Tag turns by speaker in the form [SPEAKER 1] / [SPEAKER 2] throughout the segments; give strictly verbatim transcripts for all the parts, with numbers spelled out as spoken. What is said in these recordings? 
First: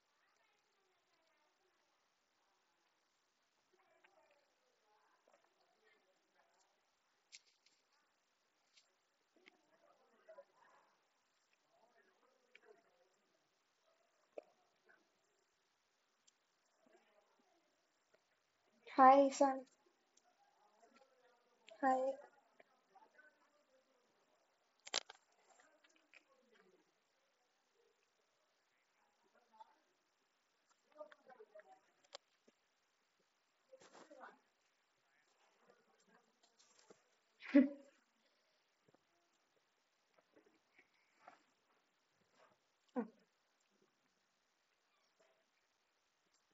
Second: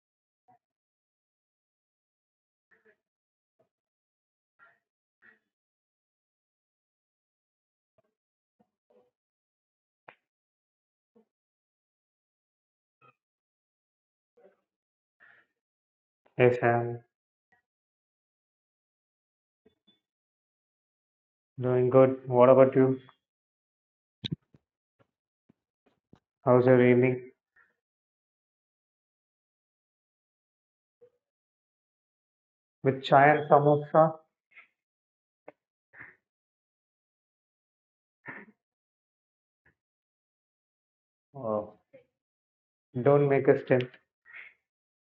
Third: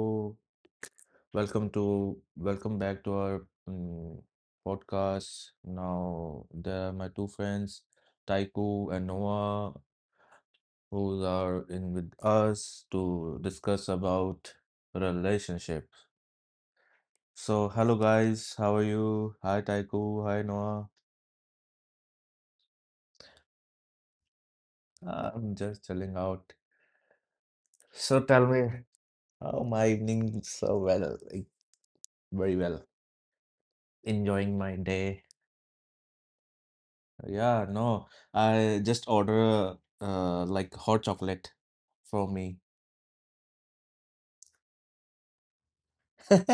[SPEAKER 1] hello. Welcome to welcome back to our um, podcast. Now there are my two friends, Taiku and Noah, who are in with us to discuss about relationship. So hello
[SPEAKER 2] Hey Sam,
[SPEAKER 1] guys, how are
[SPEAKER 3] Hi,
[SPEAKER 1] you? Hi
[SPEAKER 3] Isan.
[SPEAKER 1] Taiku, hi Noah.
[SPEAKER 3] Hi.
[SPEAKER 2] doing good. What about you?
[SPEAKER 1] I'm just chilling out.
[SPEAKER 2] How's
[SPEAKER 1] So
[SPEAKER 2] your
[SPEAKER 1] tell me
[SPEAKER 2] evening?
[SPEAKER 1] how my evening so well, like very well.
[SPEAKER 2] With
[SPEAKER 1] Enjoying
[SPEAKER 2] chai
[SPEAKER 1] my
[SPEAKER 2] and
[SPEAKER 1] day.
[SPEAKER 2] samosa?
[SPEAKER 1] Yeah, no, I just order uh like hot chocolate for me.
[SPEAKER 2] Oh, don't make a stint.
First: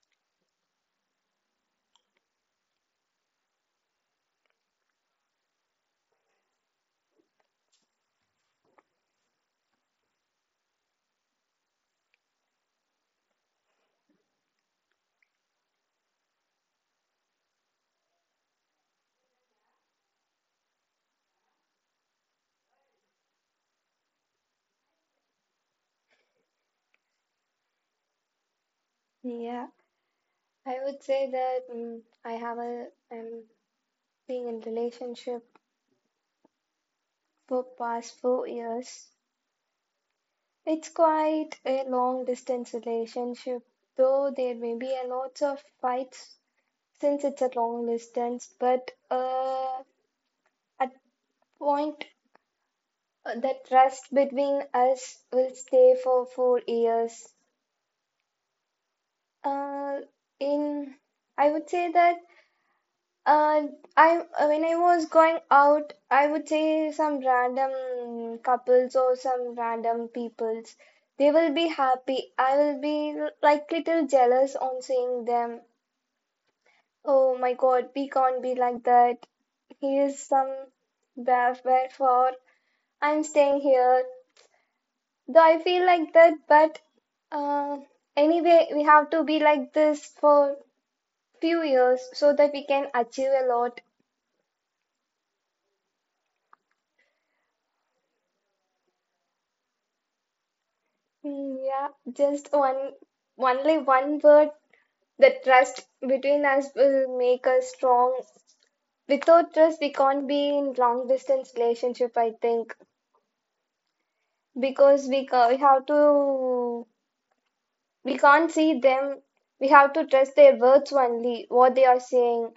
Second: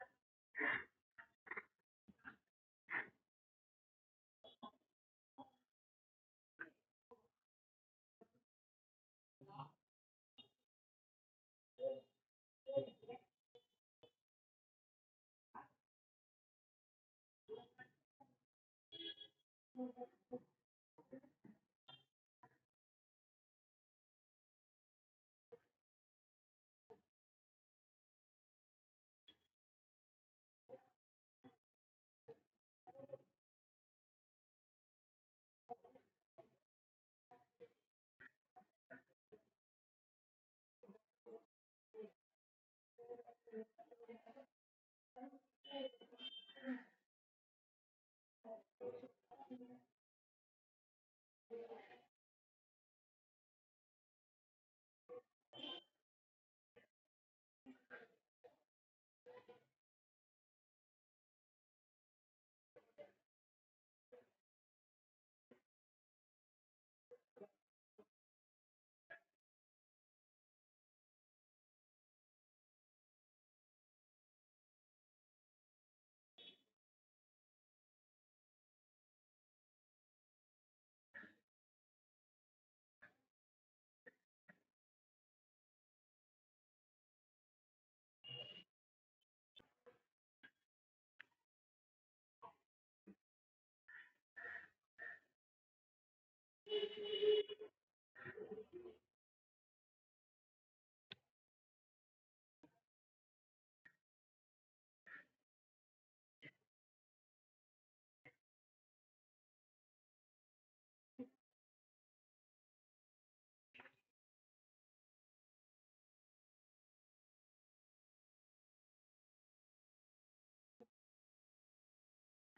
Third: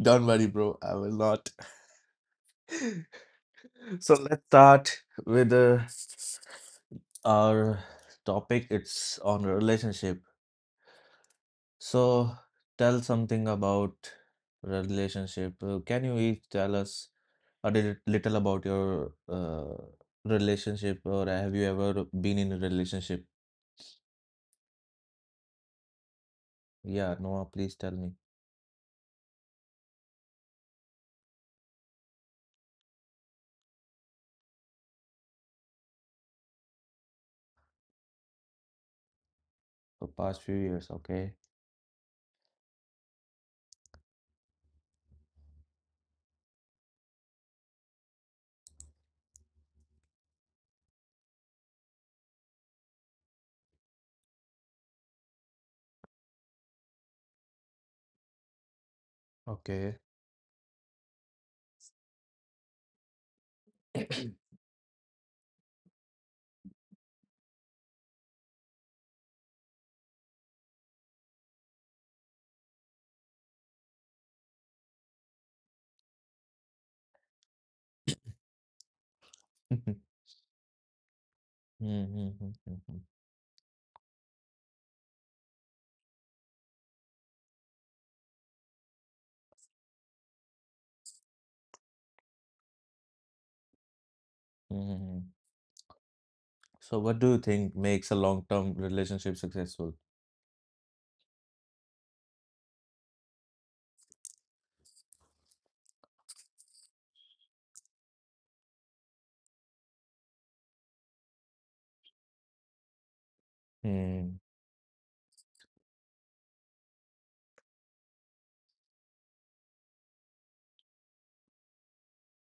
[SPEAKER 1] Don't worry, bro. I will not. So let's start with uh, our topic. It's on relationship. So tell something about relationship. Uh, Can you each tell us a little little about your uh relationship or have you ever been in a relationship? Yeah, Noah, please tell me.
[SPEAKER 3] Yeah. I would say that mm, I have a I'm being in relationship for past four years.
[SPEAKER 1] The past few
[SPEAKER 3] It's
[SPEAKER 1] years, okay.
[SPEAKER 3] quite a long distance relationship, though there may be a lots of fights since it's a long distance. But uh, at point uh, the trust between us will stay for four years. Uh,
[SPEAKER 1] Okay.
[SPEAKER 3] in I would say that Uh, I when I was going out, I would say some random couples or some random peoples. They will be happy. I will be l- like little jealous on seeing them. Oh my God, we can't be like that. He is some bad bad for.
[SPEAKER 1] Mm-hmm. Mm-hmm,
[SPEAKER 3] I'm staying here. Though I feel like that, but uh, anyway, we have to be like this for few years so that we can achieve a lot.
[SPEAKER 1] mm-hmm. So, what do you think makes a long-term relationship successful?
[SPEAKER 3] Yeah, just one, only one word, the trust between us will make us strong. Without trust, we can't be in long distance relationship, I think,
[SPEAKER 1] Mm-hmm.
[SPEAKER 3] because we, ca- we have to, we can't see them. We have to trust their words only, what they are saying.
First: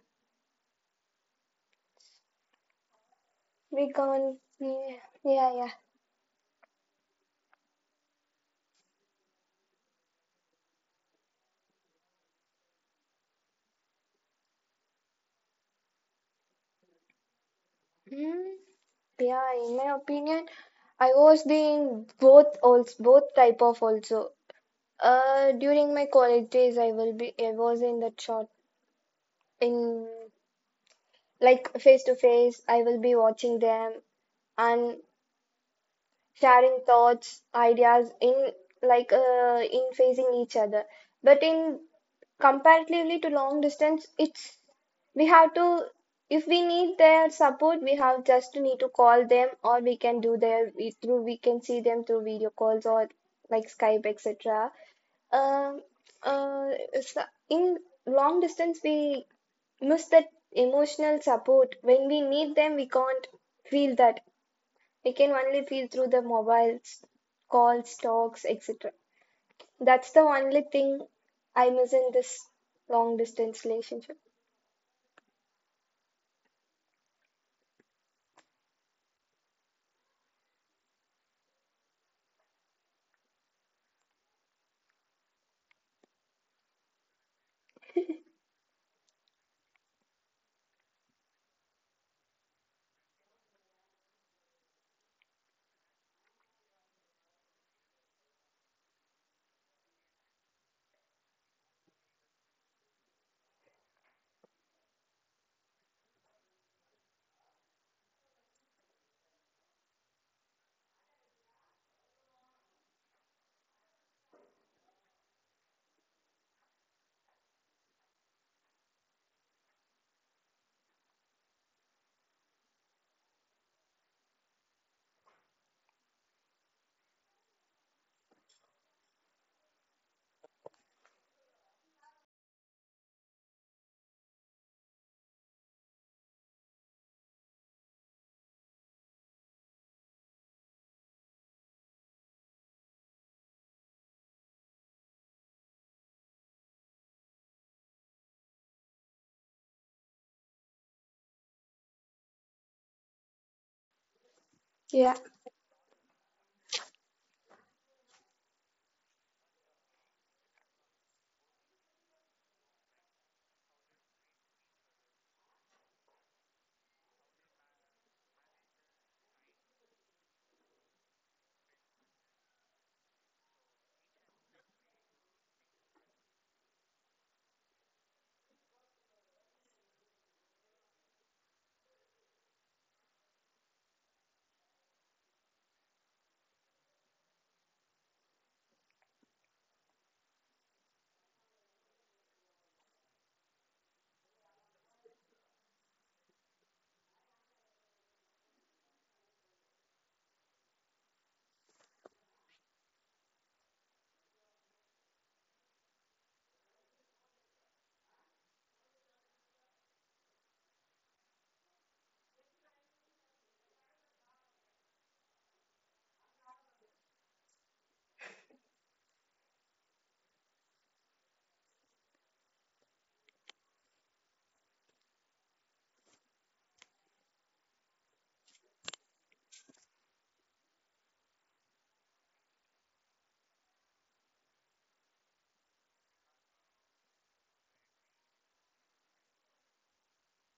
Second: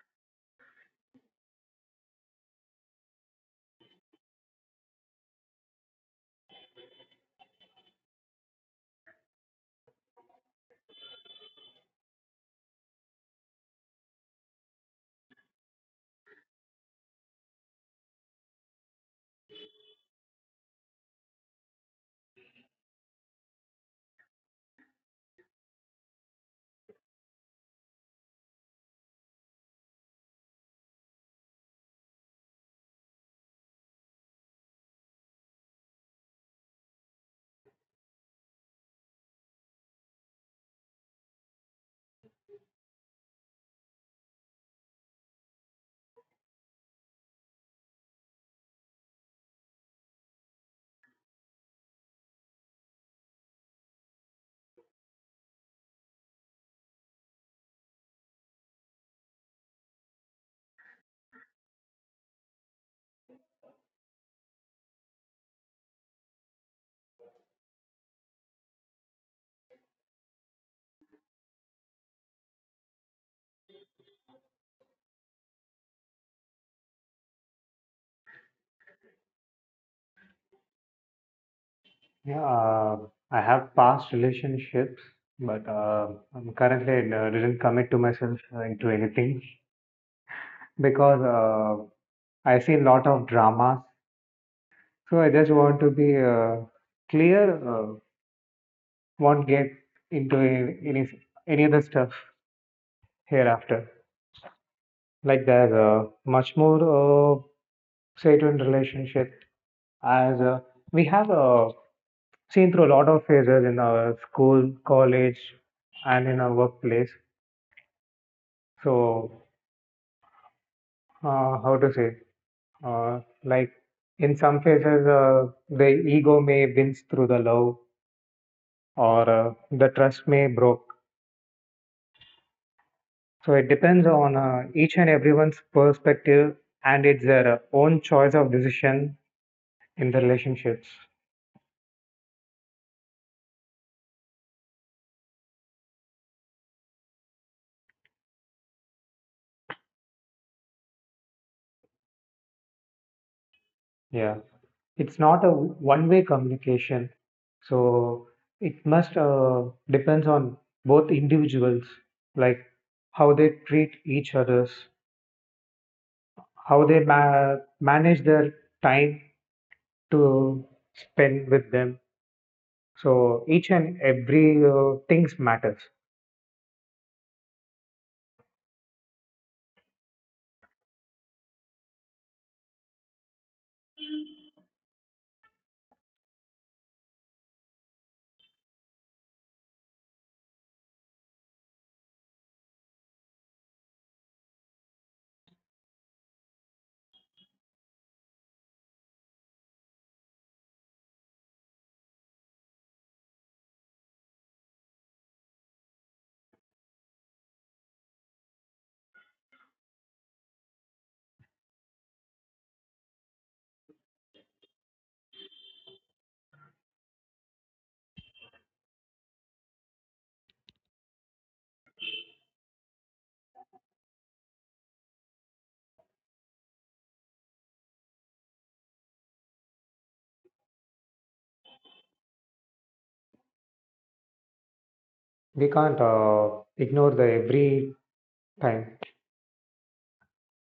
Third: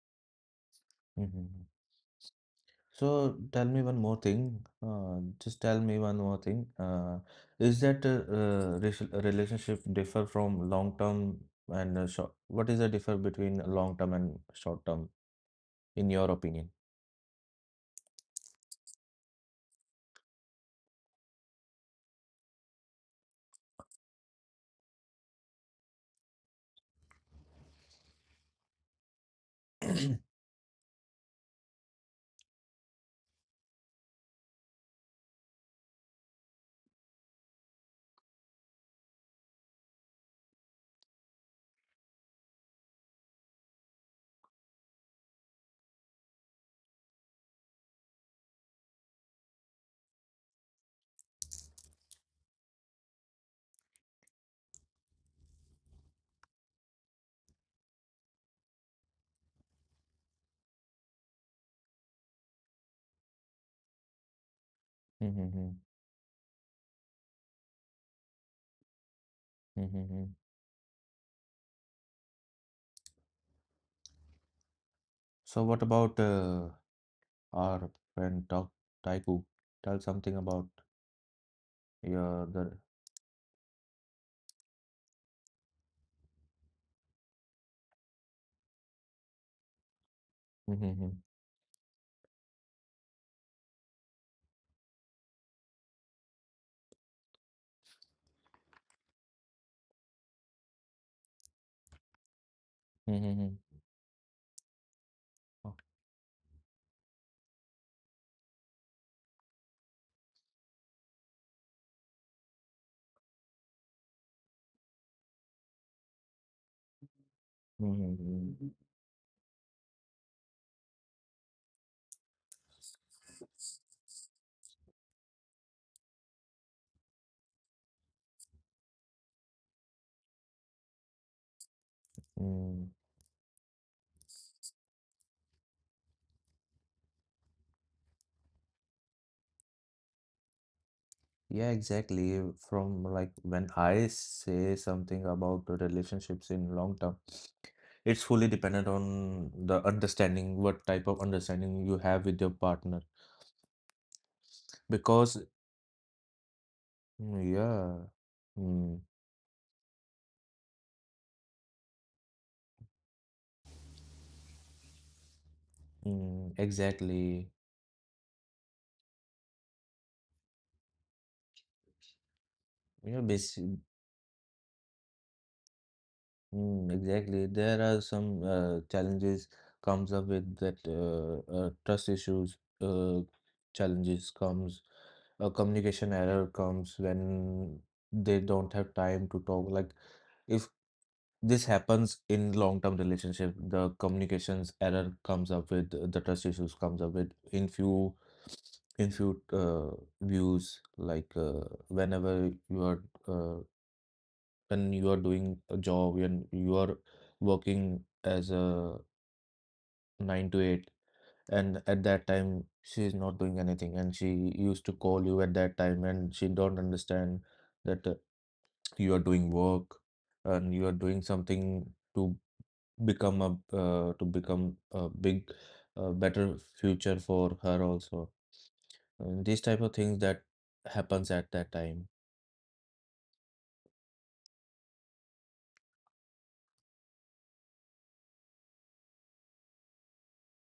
[SPEAKER 1] So, tell me
[SPEAKER 3] We
[SPEAKER 1] one more
[SPEAKER 3] can't,
[SPEAKER 1] thing.
[SPEAKER 3] yeah,
[SPEAKER 1] Uh,
[SPEAKER 3] yeah,
[SPEAKER 1] just
[SPEAKER 3] yeah.
[SPEAKER 1] tell me one more thing. Uh, is that a, uh, rela- a relationship differ from long-term and uh, short? What is the differ between long-term and short-term, in your opinion?
[SPEAKER 3] Hmm. Yeah, in my opinion, I was the both also both type of also. Uh, during my college days, I will be, I was in that short, in like face to face, I will be watching them and sharing thoughts, ideas in like uh, in facing each other. But in comparatively to long distance, it's we have to if we need their support, we have just to need to call them, or we can do their we- through we can see them through video calls or like Skype, et cetera. Um, uh, so in long distance, we miss that emotional support. When we need them, we can't feel that. We can only
[SPEAKER 1] Mm-hmm.
[SPEAKER 3] feel through the mobiles, calls, talks, et cetera. That's
[SPEAKER 1] Mm-hmm.
[SPEAKER 3] the only thing I miss in this long distance relationship.
[SPEAKER 1] So, what about uh, Or when talk Taiku, tell something about
[SPEAKER 2] Yeah,
[SPEAKER 1] your the
[SPEAKER 2] uh, I have past relationships, but uh, I'm currently uh, didn't commit to myself uh, into anything
[SPEAKER 1] hmm
[SPEAKER 2] because uh, I see a lot of dramas. So I just want to be uh, clear, uh, won't get into any, any any other stuff
[SPEAKER 1] hmm
[SPEAKER 2] hereafter. Like there's uh, much more uh, say to in relationship as uh, we have uh, seen through a lot of phases in our school, college, and in our workplace.
[SPEAKER 1] hmm
[SPEAKER 2] So, uh, how to say, uh, like in some phases, uh, the ego may wins through the love, or uh, the trust may broke.
[SPEAKER 1] mm.
[SPEAKER 2] So it depends on uh, each and everyone's perspective, and it's their uh, own choice of decision in the relationships.
[SPEAKER 1] Yeah, exactly. From like when I say something about the relationships in long term, it's fully dependent on the understanding, what type of understanding you have with your partner.
[SPEAKER 2] Yeah.
[SPEAKER 3] Yeah.
[SPEAKER 2] it's not
[SPEAKER 1] Because
[SPEAKER 2] a one-way communication.
[SPEAKER 1] mm, yeah,
[SPEAKER 2] So it
[SPEAKER 1] mm,
[SPEAKER 2] must uh, depends on both individuals, like how they treat each others,
[SPEAKER 1] mm,
[SPEAKER 2] how they
[SPEAKER 1] exactly.
[SPEAKER 2] ma- manage their time to spend with them.
[SPEAKER 1] You know,
[SPEAKER 2] So
[SPEAKER 1] basic.
[SPEAKER 2] each and every uh, things matters.
[SPEAKER 1] Mm, exactly. There are some uh, challenges comes up with that uh, uh, trust issues uh, challenges comes uh, communication error comes when they don't have time to talk. Like if this happens in long-term relationship, the communications error comes up with uh, the trust issues comes up with in few in few uh, views like uh, whenever you are uh, when you are doing a job and you are working as a nine to eight and at that time she is not doing anything and she used to call you at that time and she don't understand that uh, you are doing work and you are doing something to become a uh, to become a big uh, better future for her also and these type of things that happens at that time.
[SPEAKER 2] We can't uh, ignore the every time.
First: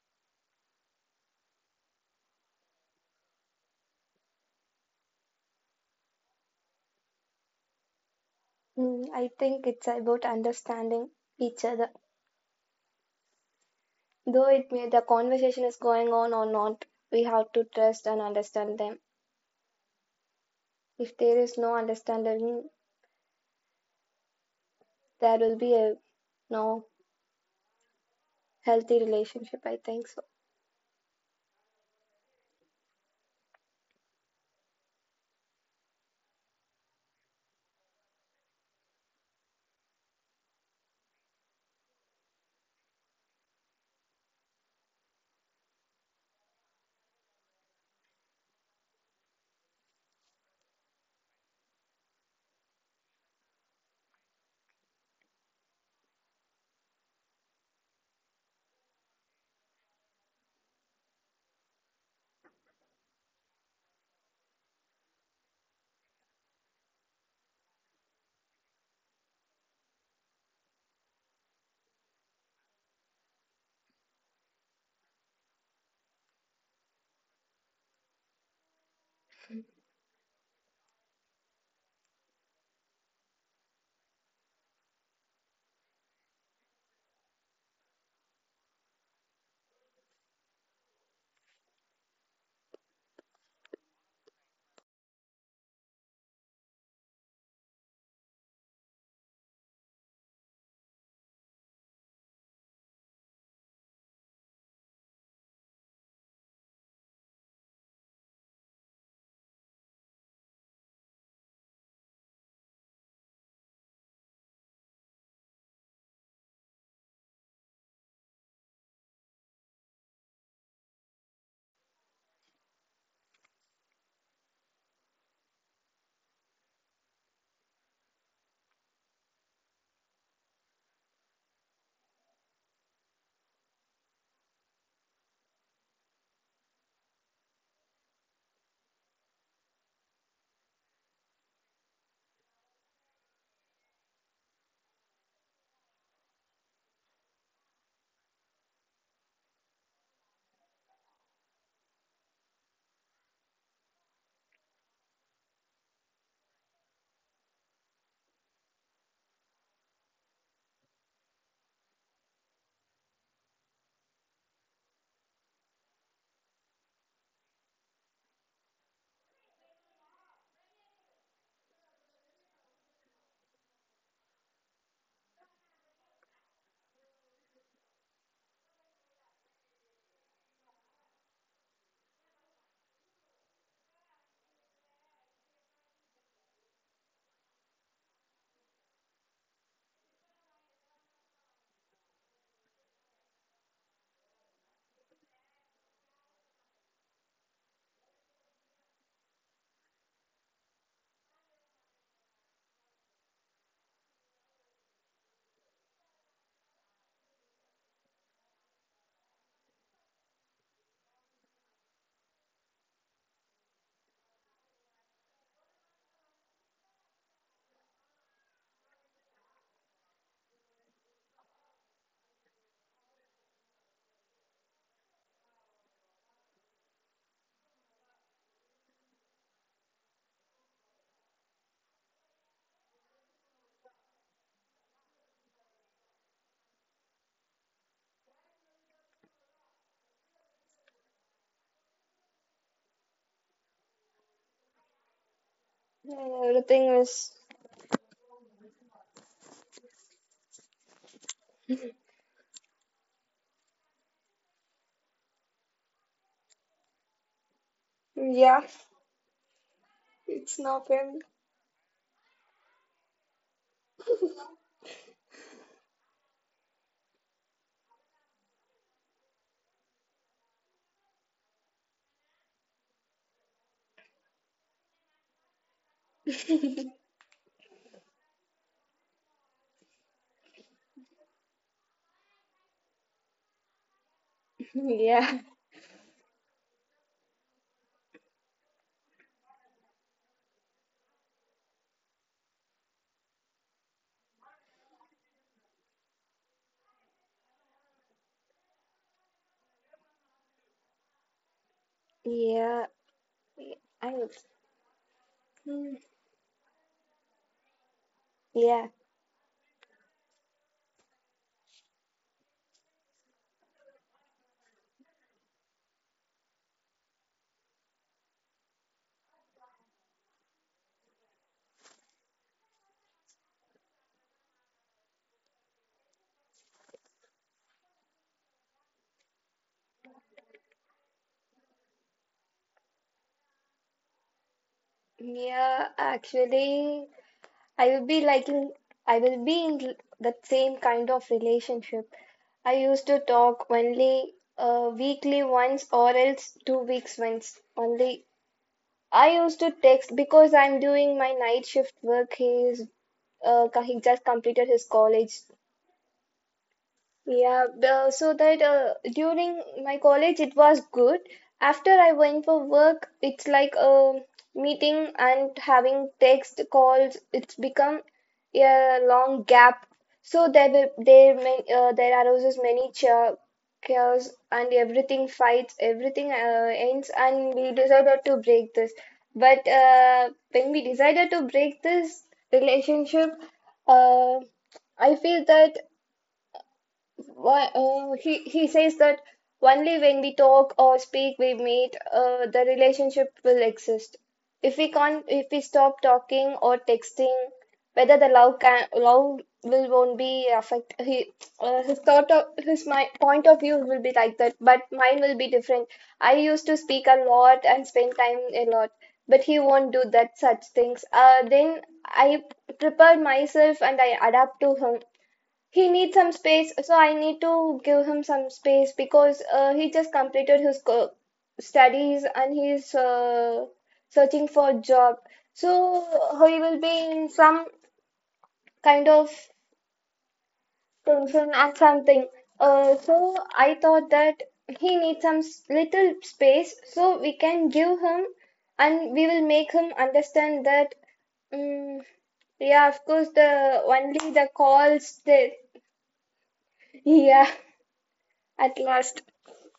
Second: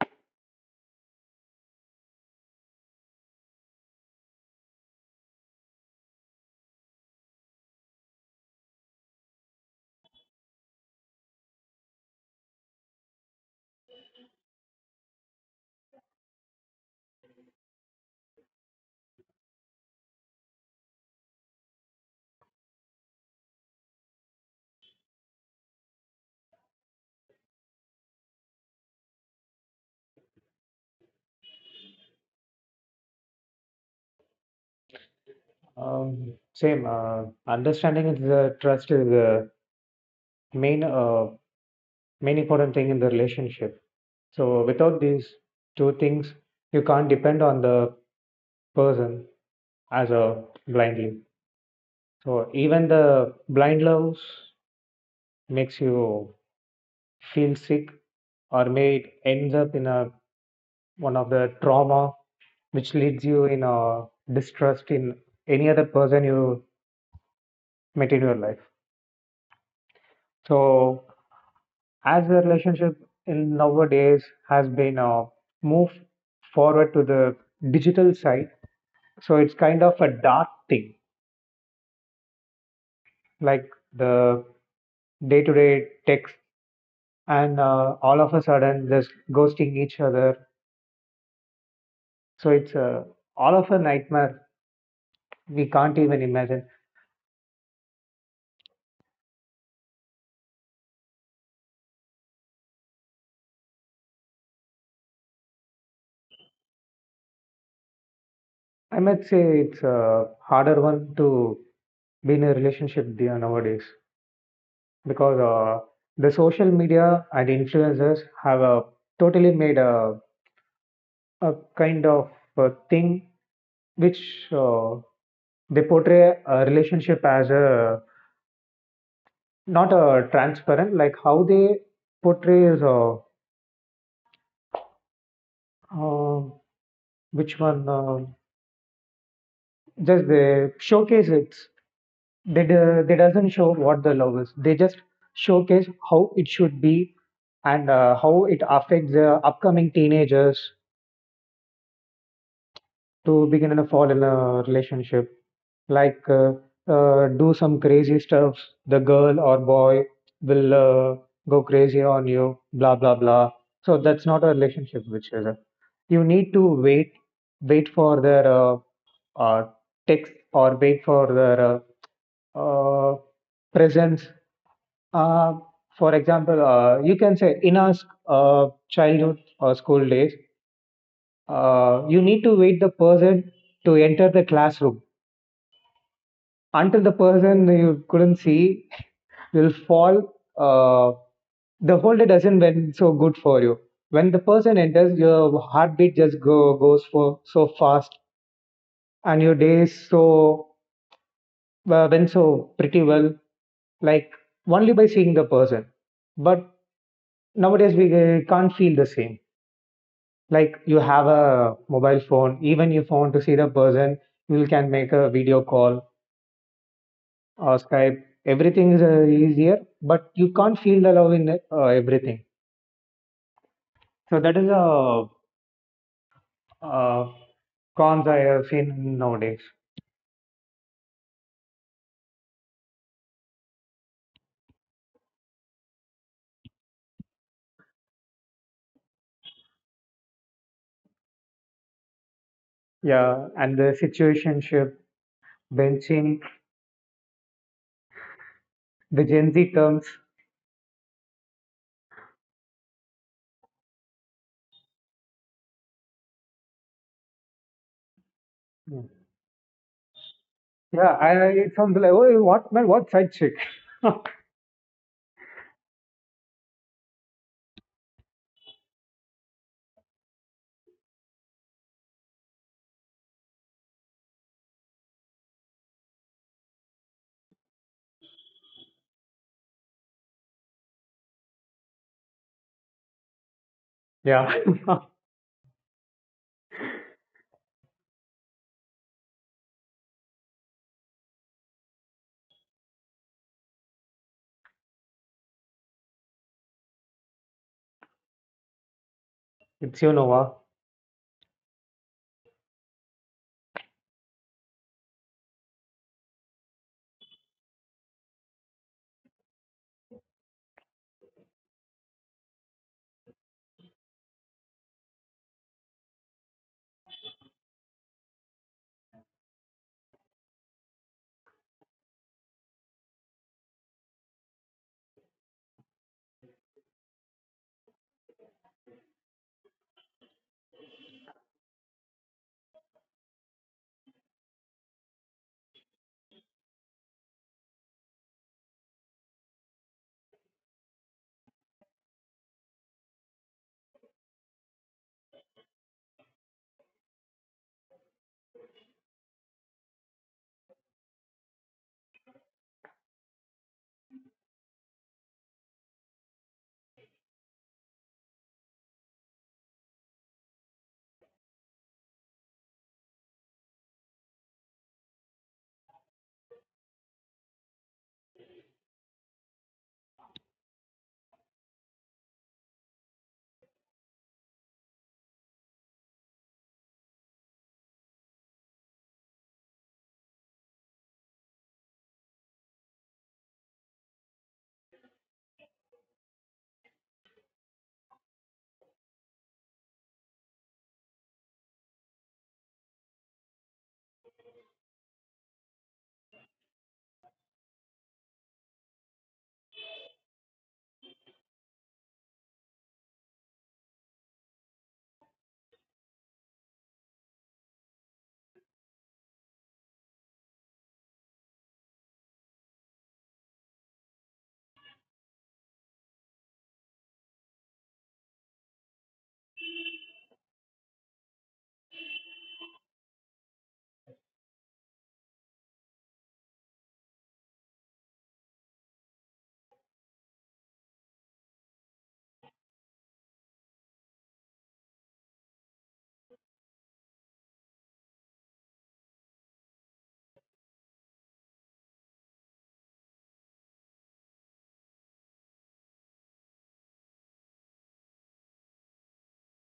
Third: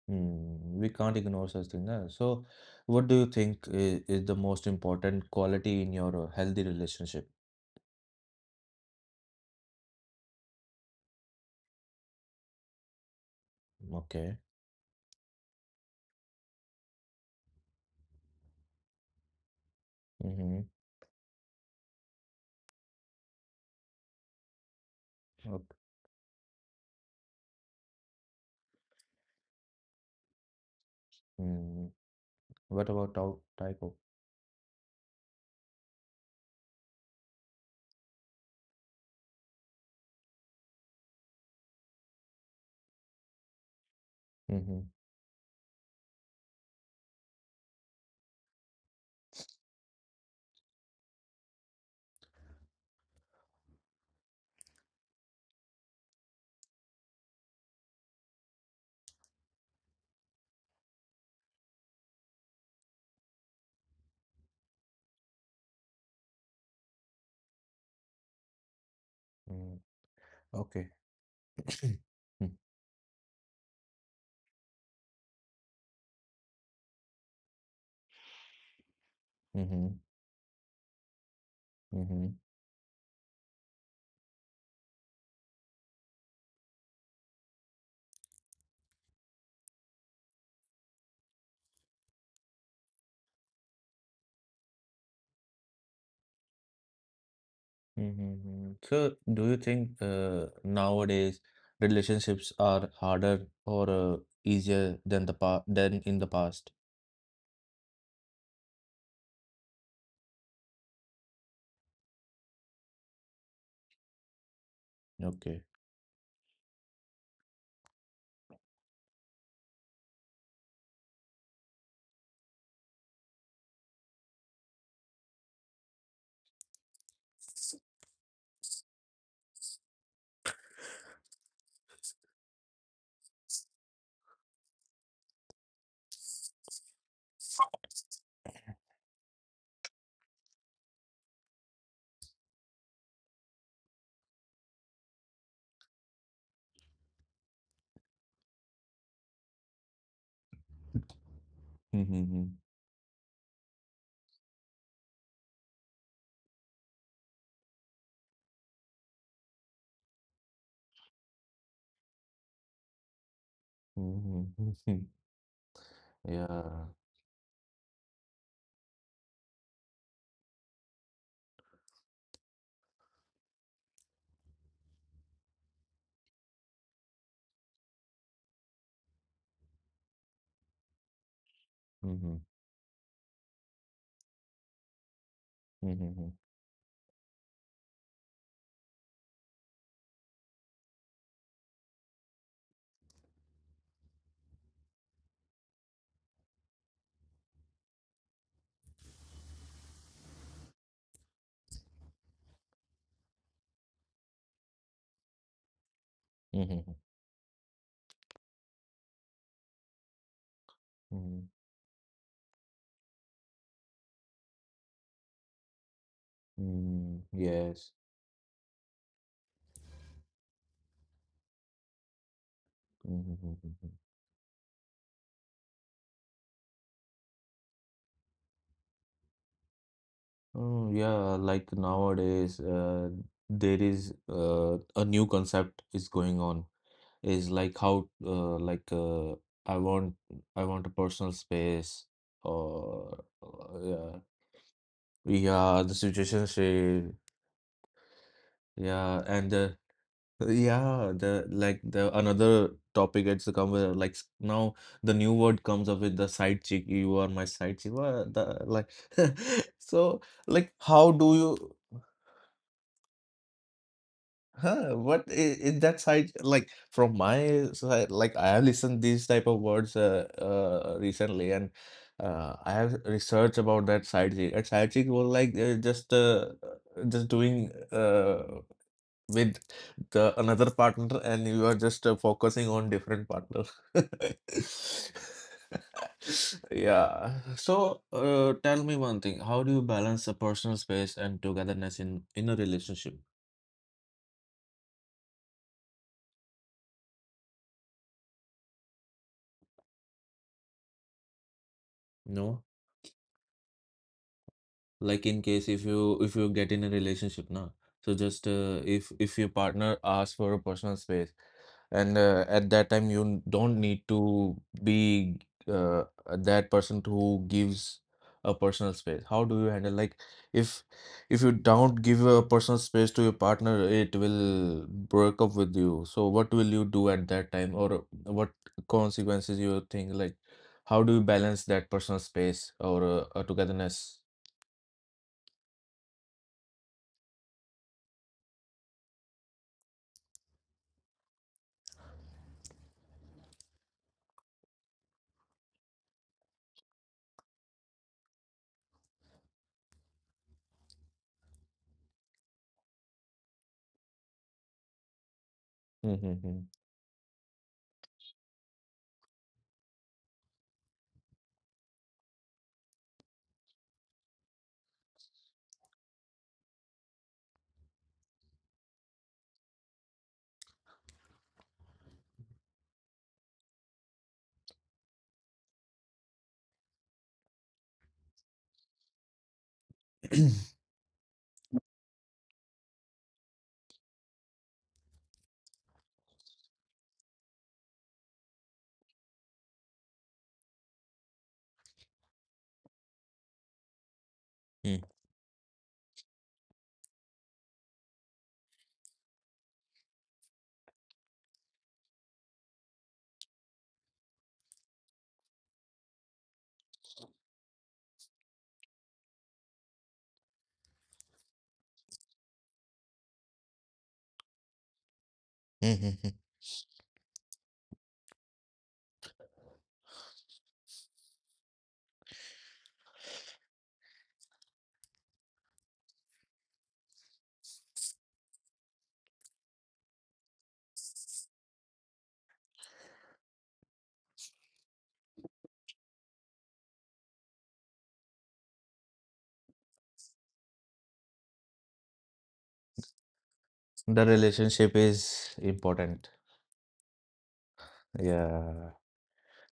[SPEAKER 1] Hmm. We can't ignore such thing. Na. So, what do you think is, is the most important quality in your uh, healthy relationship?
[SPEAKER 3] Mm, I think it's about understanding each other.
[SPEAKER 1] Okay.
[SPEAKER 3] Though it may the conversation is going on or not, we have to trust and understand them.
[SPEAKER 1] Mm-hmm.
[SPEAKER 3] If there is no understanding, there will
[SPEAKER 1] Okay.
[SPEAKER 3] be a no healthy relationship. I think so.
[SPEAKER 1] Mm. What about tau- typo?
[SPEAKER 2] Um, same uh, understanding is the trust is the main uh, main important thing in the relationship. So
[SPEAKER 1] Mm-hmm.
[SPEAKER 2] without these two things, you can't depend on the person as a blind lead. So even the blind loves makes you feel sick or may it ends up in a one of the trauma which leads you in a distrust in any other person you met in your life.
[SPEAKER 1] Mm. Okay.
[SPEAKER 2] So as the
[SPEAKER 1] Hmm.
[SPEAKER 2] relationship in nowadays has been uh, moved forward to the digital side, so it's kind
[SPEAKER 1] Mm-hmm.
[SPEAKER 2] of a dark thing
[SPEAKER 1] Mm-hmm.
[SPEAKER 2] like the day-to-day text and uh, all of a sudden just ghosting each other. So it's uh, all of a nightmare. We can't even imagine.
[SPEAKER 1] Mm-hmm. Mm-hmm. So, do you think uh, nowadays relationships are harder or uh, easier than the pa than in the past?
[SPEAKER 2] I might say it's a harder one to be in a relationship there nowadays because
[SPEAKER 1] Okay.
[SPEAKER 2] uh, the social media and influencers have uh, totally made a, a kind of a thing which uh, they portray a relationship as a not a transparent like how they portrays uh, Uh, which one? Uh, just they showcase it. They do, they doesn't show what the love is. They just showcase how it should be and uh, how it affects the upcoming teenagers
[SPEAKER 1] Mm-hmm.
[SPEAKER 2] to begin and fall in a relationship. Like, uh, uh, do some crazy stuff. The girl or boy will uh, go crazy on you. Blah blah blah. So that's not a
[SPEAKER 1] Mm-hmm.
[SPEAKER 2] relationship, which is. You need to
[SPEAKER 1] Yeah.
[SPEAKER 2] wait wait for their uh, uh, text or wait for their uh, presence. Uh, for example, uh, you can say in our sc- uh, childhood or school days, uh, you
[SPEAKER 1] Mm-hmm.
[SPEAKER 2] need to wait the person to enter the classroom.
[SPEAKER 1] Mm-hmm.
[SPEAKER 2] Until the person you couldn't see will fall, uh, the whole day doesn't went so good for you. When the person enters, your heartbeat just go goes for so fast, and your day is so well, went so pretty well like only by seeing the person. But
[SPEAKER 1] Mhm,
[SPEAKER 2] nowadays we uh, can't feel the same. Like you have
[SPEAKER 1] mhm,
[SPEAKER 2] a mobile phone, even if you want to see the person, you can make a video call
[SPEAKER 1] mm,
[SPEAKER 2] or
[SPEAKER 1] yes.
[SPEAKER 2] Skype. Everything is uh, easier, but you can't feel the love in uh, everything.
[SPEAKER 1] Mhm, mhm, mhm.
[SPEAKER 2] So that is a uh, cons I have seen nowadays.
[SPEAKER 1] Oh, yeah, like nowadays, uh, there is uh, a new concept is going on. Is like how uh, like uh, I want I want a personal space or
[SPEAKER 2] Yeah,
[SPEAKER 1] uh,
[SPEAKER 2] and the
[SPEAKER 1] yeah,
[SPEAKER 2] situationship,
[SPEAKER 1] yeah, the
[SPEAKER 3] And
[SPEAKER 2] benching,
[SPEAKER 1] situation
[SPEAKER 3] everything
[SPEAKER 1] shape,
[SPEAKER 3] is,
[SPEAKER 1] yeah,
[SPEAKER 2] the
[SPEAKER 1] and
[SPEAKER 2] Gen
[SPEAKER 1] uh,
[SPEAKER 2] Z terms.
[SPEAKER 1] yeah, the like the another topic it's come with like s- now the new word comes up with the side chick. You are my side chick. What the
[SPEAKER 3] yeah,
[SPEAKER 1] like?
[SPEAKER 2] Mm.
[SPEAKER 1] So
[SPEAKER 3] it's
[SPEAKER 1] like,
[SPEAKER 3] not
[SPEAKER 1] how
[SPEAKER 2] Yeah,
[SPEAKER 3] family.
[SPEAKER 1] do
[SPEAKER 2] I
[SPEAKER 1] you?
[SPEAKER 2] I- it sounds like, oh, what man, what side chick?
[SPEAKER 1] Huh? What is, is that side like? From my side, like I have listened these type of words uh, uh recently, and uh, I have researched about that side chick. And side chick was like uh, just uh, just doing uh with the another partner and you are just uh, focusing on different partner.
[SPEAKER 2] Yeah.
[SPEAKER 3] Yeah.
[SPEAKER 1] Yeah, so uh, tell me one thing, how do you balance a personal space and togetherness in in a relationship?
[SPEAKER 2] It's you, Nova.
[SPEAKER 1] No.
[SPEAKER 3] Yeah. I would.
[SPEAKER 1] Like in case if
[SPEAKER 3] Hmm,
[SPEAKER 1] you if you get in a relationship now, so just uh,
[SPEAKER 3] yeah.
[SPEAKER 1] if if your partner asks for a personal space and uh, at that time you n- don't need to be uh, that person who gives a personal space, how do you handle, like, if if you don't give a personal space to your partner it will break up with you, so what will you do at that time, or what consequences you think, like how do you balance that personal space or uh, uh, togetherness?
[SPEAKER 3] Yeah. Actually, I will be liking. I will be in that same kind of relationship. I used to talk only uh, weekly once or else two weeks once. Only I used to text because I'm doing my night shift work. He's uh, co- he just completed his college,
[SPEAKER 1] Hmm, hmm, hmm.
[SPEAKER 3] yeah, the- so that uh, during my college it was good. After I went for work, it's like a meeting and having text calls. It's become a long gap. So there were there many uh, there arises many cha- chaos and everything fights everything uh, ends, and we decided to break this. But uh, when we decided to break this relationship, uh, I feel that why, uh, he, he says that only when we talk or speak, we meet, uh, the relationship will exist. If we
[SPEAKER 1] Mm,
[SPEAKER 3] can't, if we stop talking or texting, whether the love can love will won't be affect. He, uh, his thought of his my point of view will be like that, but mine will be different. I used to speak a lot and spend time a lot, but he won't do that such things. Uh, then I prepared myself and I adapt to him. He needs
[SPEAKER 1] mm,
[SPEAKER 3] some
[SPEAKER 1] mm,
[SPEAKER 3] space, so I need to give him some space because uh, he just completed his co studies, and he's uh, searching for a job. So uh, he will be in some kind of tension and something. Uh, so I thought that he needs some s- little space, so we can give him, and we will make him understand that. Mm, yeah, of course, the
[SPEAKER 1] mm.
[SPEAKER 3] only
[SPEAKER 1] The
[SPEAKER 3] the
[SPEAKER 1] relationship
[SPEAKER 3] calls, the
[SPEAKER 1] is important.
[SPEAKER 3] yeah, at
[SPEAKER 1] Yeah.
[SPEAKER 3] last.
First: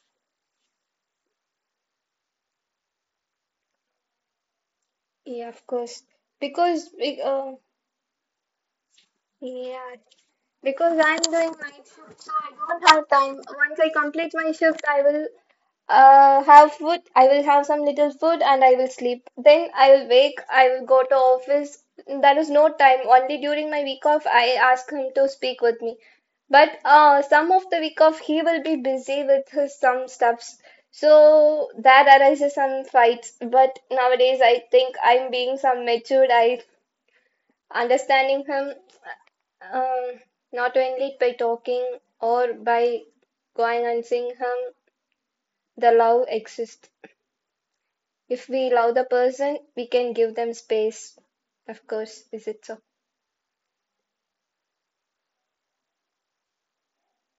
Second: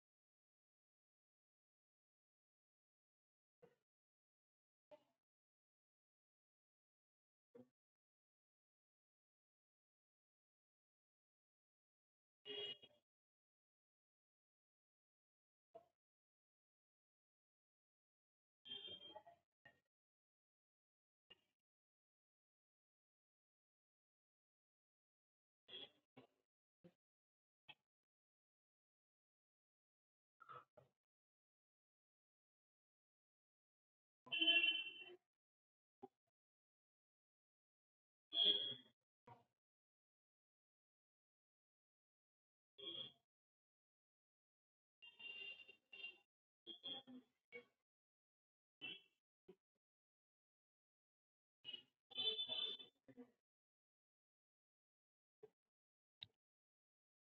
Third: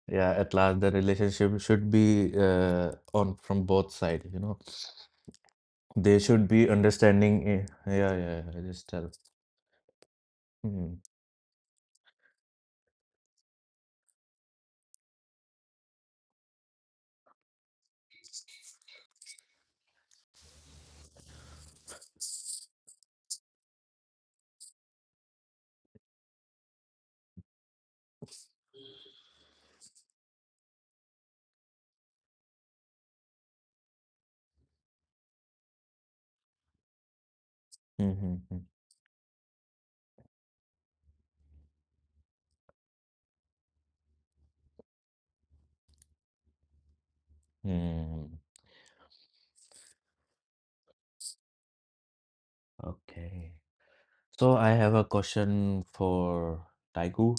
[SPEAKER 1] Yeah, at last the relationship should be uh, on from both sides, you know.
[SPEAKER 3] Yeah, of course.
[SPEAKER 1] They should be
[SPEAKER 3] Because, be-
[SPEAKER 1] understanding.
[SPEAKER 3] uh,
[SPEAKER 1] eh, Yeah, yeah, yeah, just tell.
[SPEAKER 3] yeah,
[SPEAKER 1] Hmm,
[SPEAKER 3] because I'm doing night shift, so I don't have time. Once I complete my shift, I will uh, have food. I will have some little food and I will sleep. Then I will wake. I will go to office. There is no time. Only during my week off, I ask him to speak with me. But uh, some of the week off, he will be busy with his some stuffs. So that arises some fights. But nowadays, I think I'm being some matured. I
[SPEAKER 1] hmm, hmm,
[SPEAKER 3] understanding
[SPEAKER 1] hmm.
[SPEAKER 3] him um, not only by talking or by going and seeing him, the love exists
[SPEAKER 1] Hmm.
[SPEAKER 3] if we love the person we can give them space, of course, is it so.
[SPEAKER 1] Okay. So I have a question for Taiku,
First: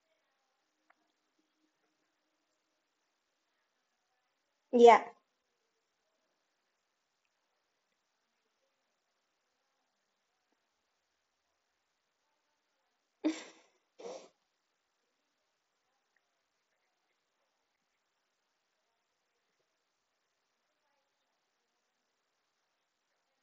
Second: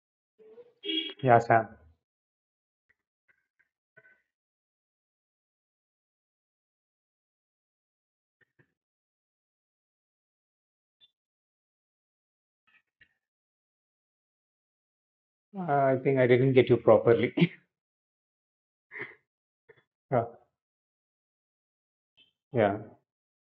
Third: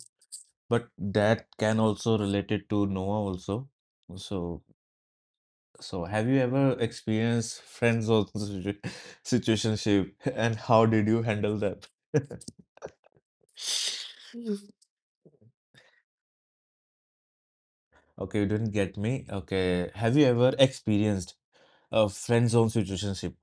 [SPEAKER 1] but
[SPEAKER 2] Yeah,
[SPEAKER 1] that
[SPEAKER 2] Sam.
[SPEAKER 1] can also relate it to Noah also. So,
[SPEAKER 3] Yeah.
[SPEAKER 1] So, have you ever experienced friends zone situ- situationship, and how did you handle them?
[SPEAKER 2] Uh, I think I didn't get you properly.
[SPEAKER 1] Okay, you didn't get me. Okay, have
[SPEAKER 2] Uh,
[SPEAKER 1] you ever experienced a friend zone
[SPEAKER 2] yeah.
[SPEAKER 1] situationship?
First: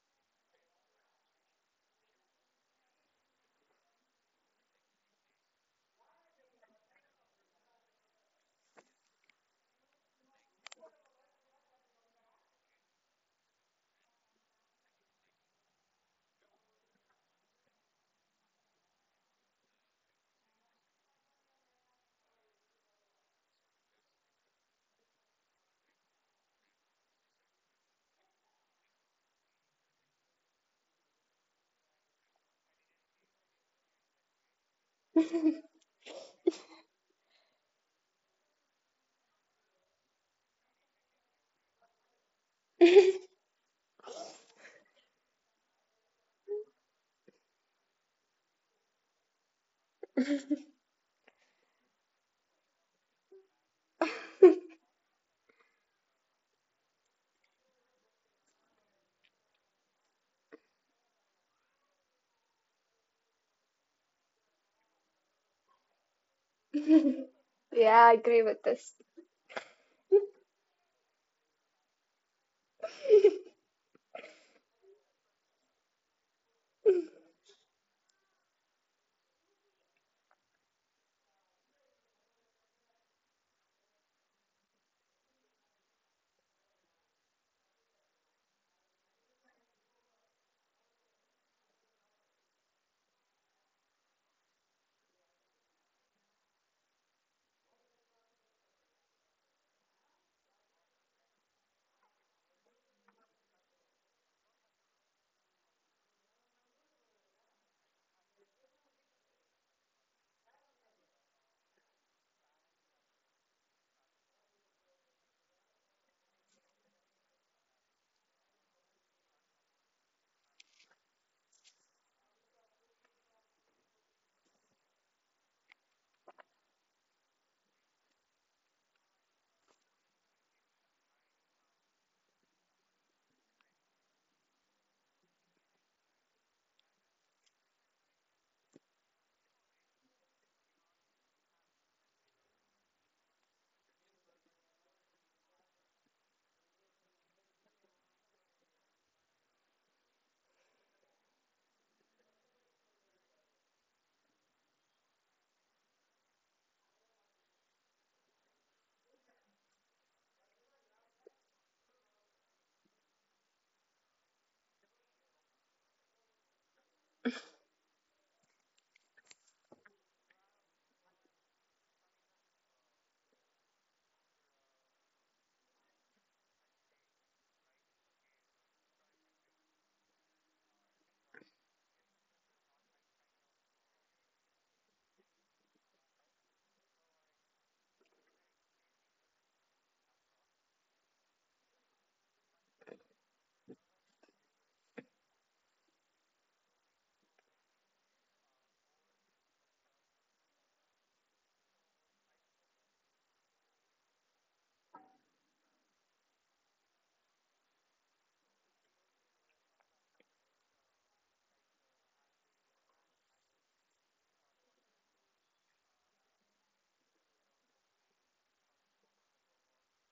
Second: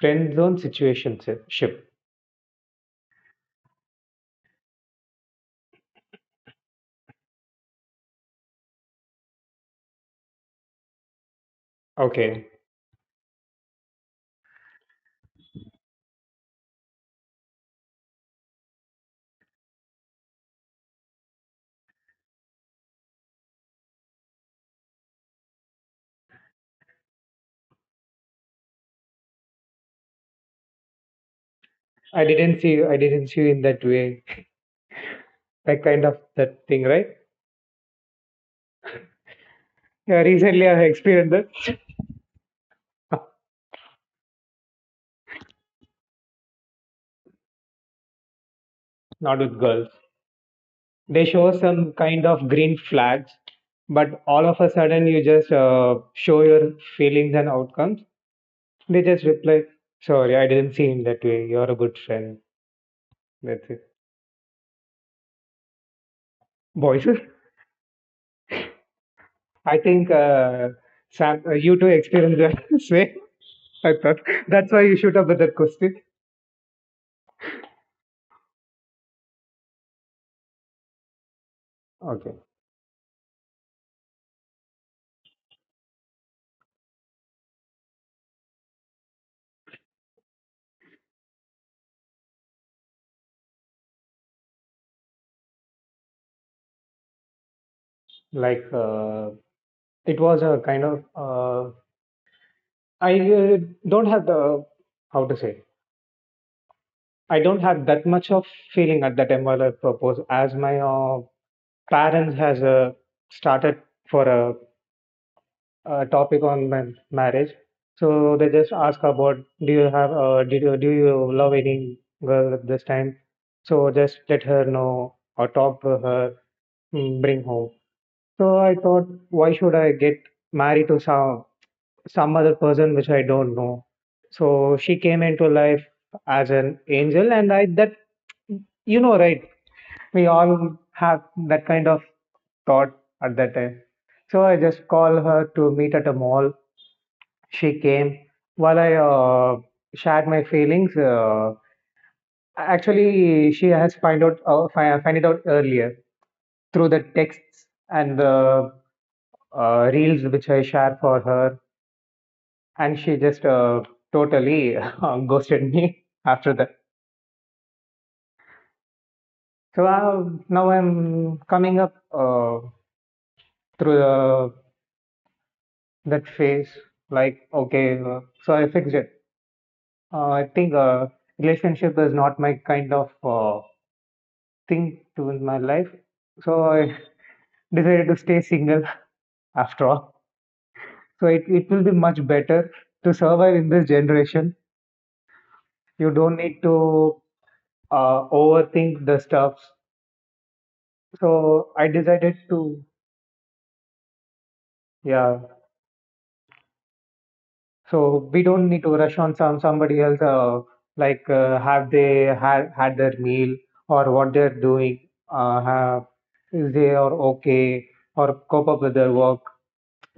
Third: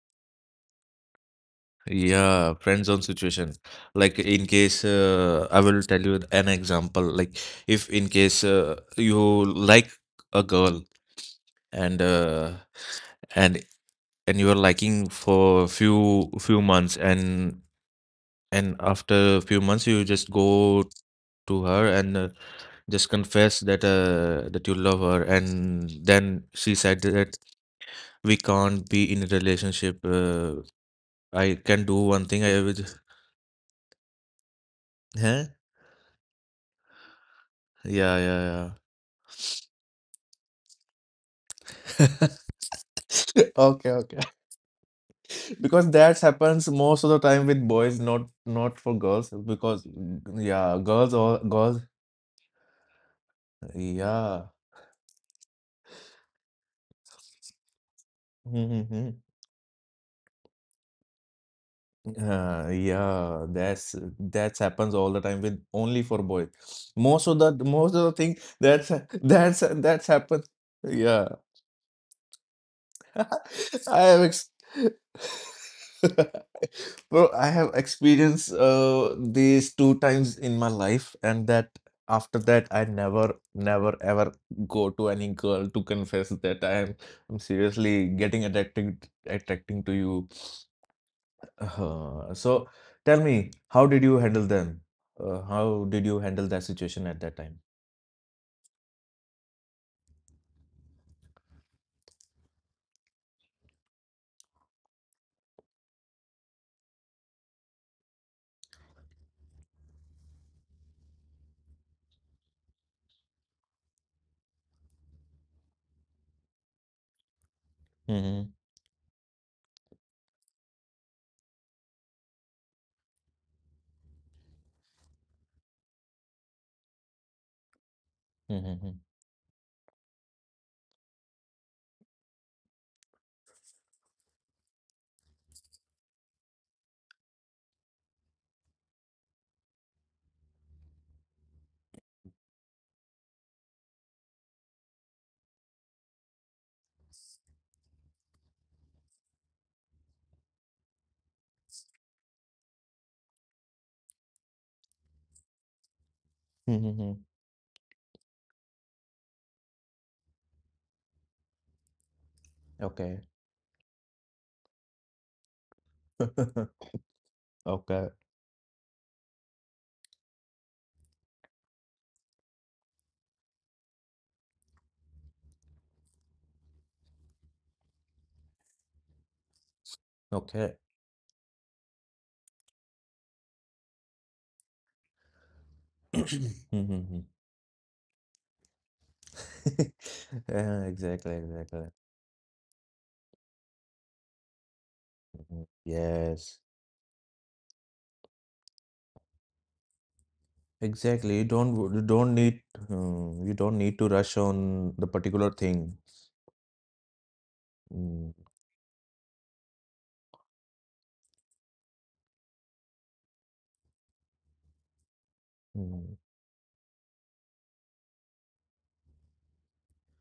[SPEAKER 2] Friend zone situation si- ship.
[SPEAKER 1] Yeah, friend zone situation. Like in case uh, I will tell you an example. Like if in case uh, you like a girl and
[SPEAKER 2] Okay.
[SPEAKER 1] uh, and and you are liking for few few months, and And after a few months, you just go to her and uh, just confess that uh, that you love her. And then she said that we can't be in a relationship. Uh, I can do
[SPEAKER 2] I
[SPEAKER 1] one thing.
[SPEAKER 2] didn't
[SPEAKER 1] I
[SPEAKER 2] see
[SPEAKER 1] would,
[SPEAKER 2] you. I didn't see you in that way.
[SPEAKER 1] huh?
[SPEAKER 2] That kind of that thing, right?
[SPEAKER 1] Yeah, yeah, yeah.
[SPEAKER 2] Yeah, recently I experienced that.
[SPEAKER 1] Okay, okay. Because that happens most of the time with boys, not not for girls.
[SPEAKER 2] Not with
[SPEAKER 1] Because
[SPEAKER 2] girls.
[SPEAKER 1] mm, yeah, girls
[SPEAKER 2] They
[SPEAKER 1] or
[SPEAKER 2] show
[SPEAKER 1] girls,
[SPEAKER 2] some kind of green flags, but
[SPEAKER 1] yeah.
[SPEAKER 2] all of a sudden you just uh, show your feelings and outcomes. They just reply, sorry, I didn't see in that way. You're a good friend.
[SPEAKER 1] Uh, yeah,
[SPEAKER 2] That's it.
[SPEAKER 1] that's that's happens all the time with only for boys.
[SPEAKER 2] Boys.
[SPEAKER 1] Most of the most of
[SPEAKER 3] yeah,
[SPEAKER 1] the
[SPEAKER 3] I
[SPEAKER 1] thing
[SPEAKER 3] agree with
[SPEAKER 1] that's
[SPEAKER 3] this.
[SPEAKER 1] that's
[SPEAKER 2] I
[SPEAKER 1] that's
[SPEAKER 2] think
[SPEAKER 1] happened.
[SPEAKER 2] uh,
[SPEAKER 1] Yeah,
[SPEAKER 2] Sam, uh, you too experienced that way. I
[SPEAKER 1] I
[SPEAKER 2] thought
[SPEAKER 1] have ex
[SPEAKER 2] that's why you shoot up with that question.
[SPEAKER 1] bro, I have experienced uh these two times in my life, and that
[SPEAKER 2] Okay,
[SPEAKER 1] after that I never never ever go to any girl to confess that I am I'm seriously getting attracted attracting to you, uh so tell me, how did you handle them? Uh, how did you handle that situation at that time?
[SPEAKER 2] like uh, it was a kind of uh, I uh, don't have the how to say I don't have that much of feeling at that time while I propose as my uh, parents has uh, started for a uh, topic on man- marriage. So
[SPEAKER 1] Mm-hmm.
[SPEAKER 2] they just ask about do you have uh, did you do you love any girl at this time? So just let her know or talk to her, mm, bring home. So I
[SPEAKER 1] Mm-hmm.
[SPEAKER 2] thought, why should I get married to some some other person which I don't know? So she came into life as an angel, and I that you know right, we all have that kind of thought at that time. So I just call her to meet at a mall. She came while I uh, shared my feelings. Uh, actually, she has find out uh, fi- find it out earlier through the
[SPEAKER 1] Mm-hmm.
[SPEAKER 2] texts and the uh, reels which I share for her, and she
[SPEAKER 1] Okay.
[SPEAKER 2] just uh, totally ghosted me after that.
[SPEAKER 1] Okay.
[SPEAKER 2] So uh, now I'm coming up uh, through the, that phase. Like okay, uh, so I fixed it. Uh, I
[SPEAKER 1] Okay.
[SPEAKER 2] think uh, relationship is not my kind of uh, thing to in my life. So I
[SPEAKER 1] Mm-hmm.
[SPEAKER 2] decided to stay single after all.
[SPEAKER 1] Yeah,
[SPEAKER 2] So
[SPEAKER 1] exactly,
[SPEAKER 2] it, it will
[SPEAKER 1] exactly.
[SPEAKER 2] be much better to survive in this generation.
[SPEAKER 1] Mhm.
[SPEAKER 2] You don't
[SPEAKER 1] Yes.
[SPEAKER 2] need to uh, overthink the stuff.
[SPEAKER 1] Exactly. You don't
[SPEAKER 2] So I
[SPEAKER 1] w- you don't
[SPEAKER 2] decided
[SPEAKER 1] need
[SPEAKER 2] to,
[SPEAKER 1] um, you don't need to rush on the
[SPEAKER 2] yeah.
[SPEAKER 1] particular thing. Mm,
[SPEAKER 2] So we don't need to rush on some somebody else, uh, like uh, have they had had their meal or what they're doing, uh, have,
[SPEAKER 1] mm,
[SPEAKER 2] is they are okay or cope up with their work.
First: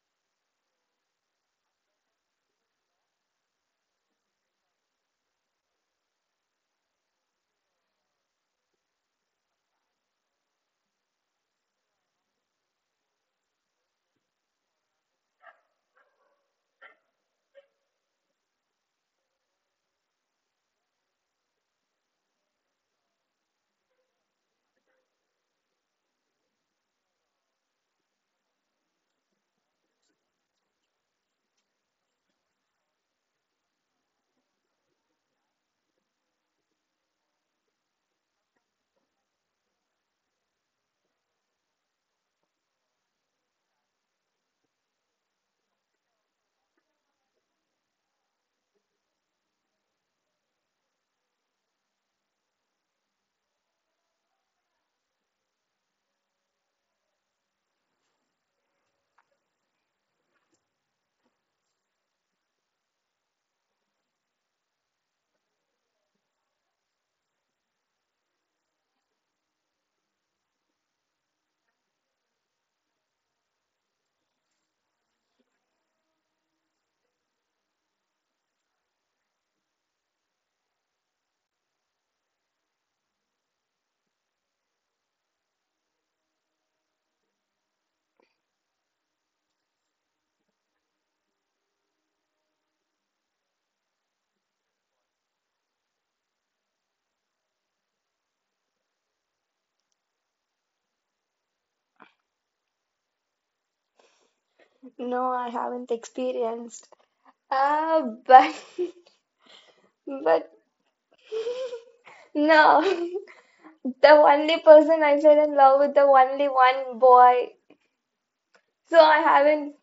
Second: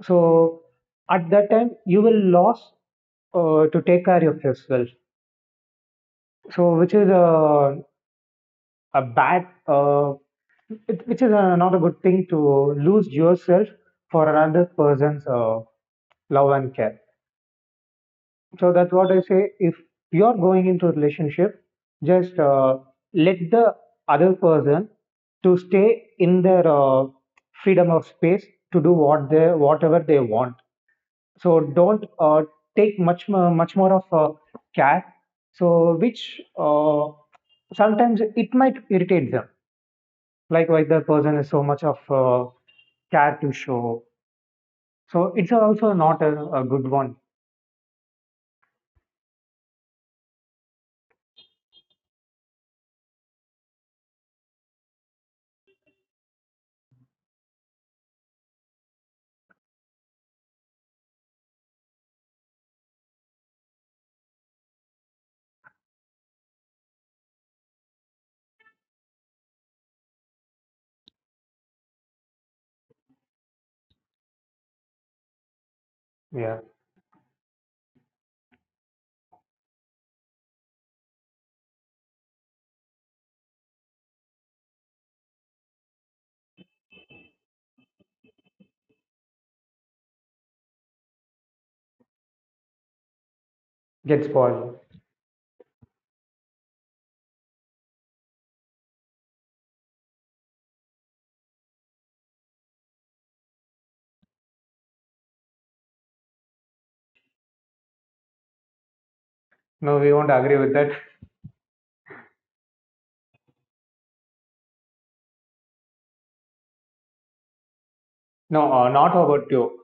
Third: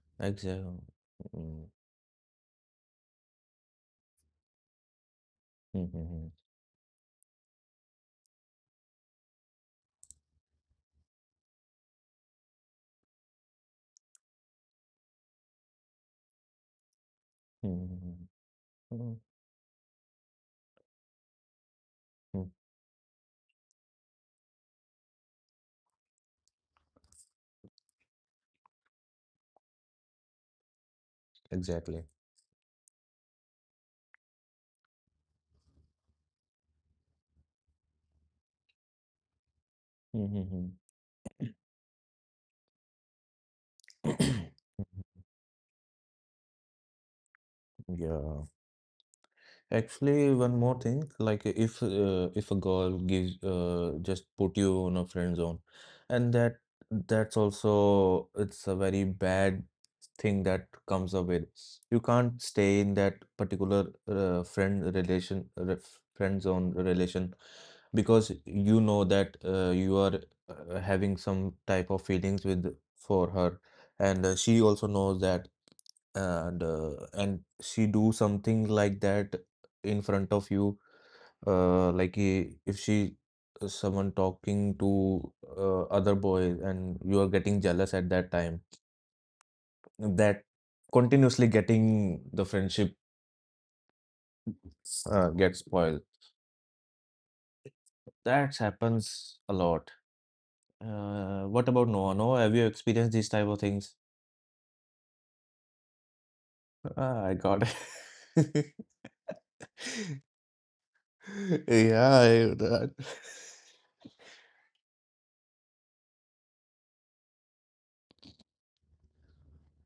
[SPEAKER 2] So
[SPEAKER 1] exactly.
[SPEAKER 2] at that
[SPEAKER 1] Mm,
[SPEAKER 2] time you will lose uh, to take care of yourself.
[SPEAKER 1] mm, mm,
[SPEAKER 2] So, which is a, a bad, uh, it, which is uh not a good thing to lose yourself for another person's uh, love and care.
[SPEAKER 1] mm, mm,
[SPEAKER 2] So that's what
[SPEAKER 1] mm,
[SPEAKER 2] I say. If you're going into a relationship, just
[SPEAKER 1] mm,
[SPEAKER 2] uh, let the other person to stay in their uh, freedom of space to do what they whatever they want, so don't
[SPEAKER 1] exactly.
[SPEAKER 2] uh, take much more, much more of uh, care, so which uh, sometimes it might irritate them,
[SPEAKER 1] Mm-hmm.
[SPEAKER 2] likewise the person is so much of uh, care to show, so it's also not a, a good one.
[SPEAKER 1] Yeah. Actually, one more thing, like if uh, if a girl gives uh, just put you on a friend zone, and that that's also it's a very bad thing that comes up with. You can't stay in that particular uh, friend relation re friend zone relation because you know that uh, you are uh, having some type of feelings with for her, and uh, she also knows that,
[SPEAKER 2] Yeah,
[SPEAKER 1] and uh, and she do something like that in front of you, uh, like i- if she, uh, someone talking to uh, other boys and you are getting jealous at that time, that continuously getting the friendship
[SPEAKER 2] get spoiled.
[SPEAKER 1] uh, gets spoiled, that happens a lot. uh, what about Noah, Noah have you experienced these type of things?
[SPEAKER 3] No, I haven't experienced.
[SPEAKER 1] Ah, I got
[SPEAKER 3] Ah, but
[SPEAKER 1] it.
[SPEAKER 2] No, we won't
[SPEAKER 3] but
[SPEAKER 2] agree with that.
[SPEAKER 1] Yeah, I,
[SPEAKER 3] no.
[SPEAKER 1] that.
[SPEAKER 3] the only person I fell in love with the only one boy,
[SPEAKER 2] No, uh,
[SPEAKER 3] so
[SPEAKER 2] not
[SPEAKER 3] I
[SPEAKER 2] about you.
[SPEAKER 3] haven't.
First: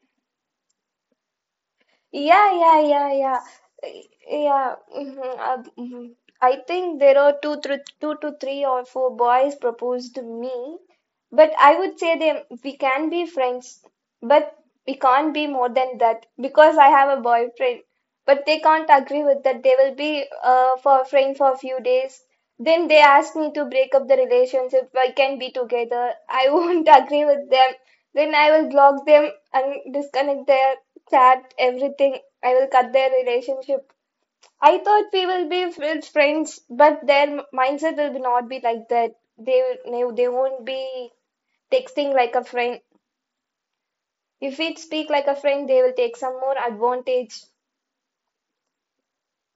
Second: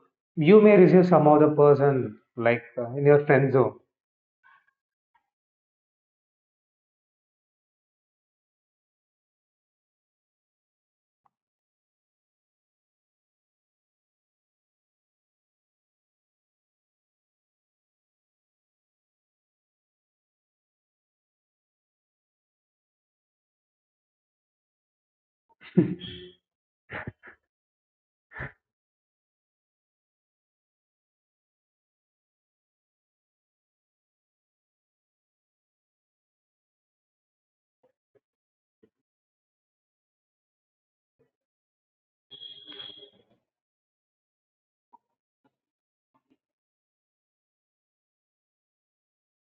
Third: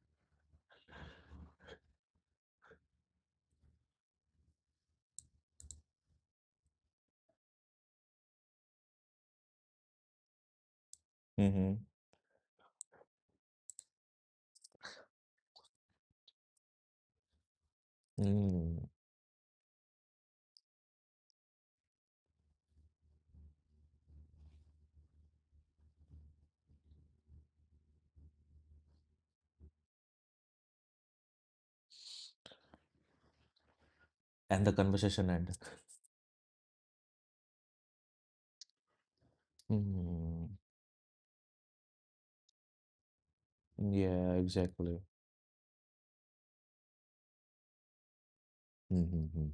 [SPEAKER 2] You may receive some other person
[SPEAKER 3] Yeah,
[SPEAKER 2] like
[SPEAKER 3] yeah,
[SPEAKER 2] uh, in
[SPEAKER 3] yeah,
[SPEAKER 2] your
[SPEAKER 3] yeah.
[SPEAKER 2] friend zone,
[SPEAKER 3] Y- yeah. Mhm, uh, mhm. I think there are two, thr two to three or four boys proposed to me, but I
[SPEAKER 1] Mhm.
[SPEAKER 3] would say they we can be friends, but we can't be more than that because I have a boyfriend. But they
[SPEAKER 1] Mm.
[SPEAKER 3] can't agree with that. They will be uh, for friends for a few days, then they ask me to break up the relationship, we can be together. I won't agree with them, then I will block them and disconnect their chat everything. I will cut their relationship.
[SPEAKER 1] And the
[SPEAKER 3] I thought we
[SPEAKER 1] conversation
[SPEAKER 3] will
[SPEAKER 1] end.
[SPEAKER 3] be with friends, but their mindset will be not be like that. They will they
[SPEAKER 1] Mm.
[SPEAKER 3] won't be texting like a friend.
[SPEAKER 1] Yeah,
[SPEAKER 3] If we
[SPEAKER 1] exactly.
[SPEAKER 3] speak like a friend, they will take some more advantage.
[SPEAKER 1] Mm-hmm.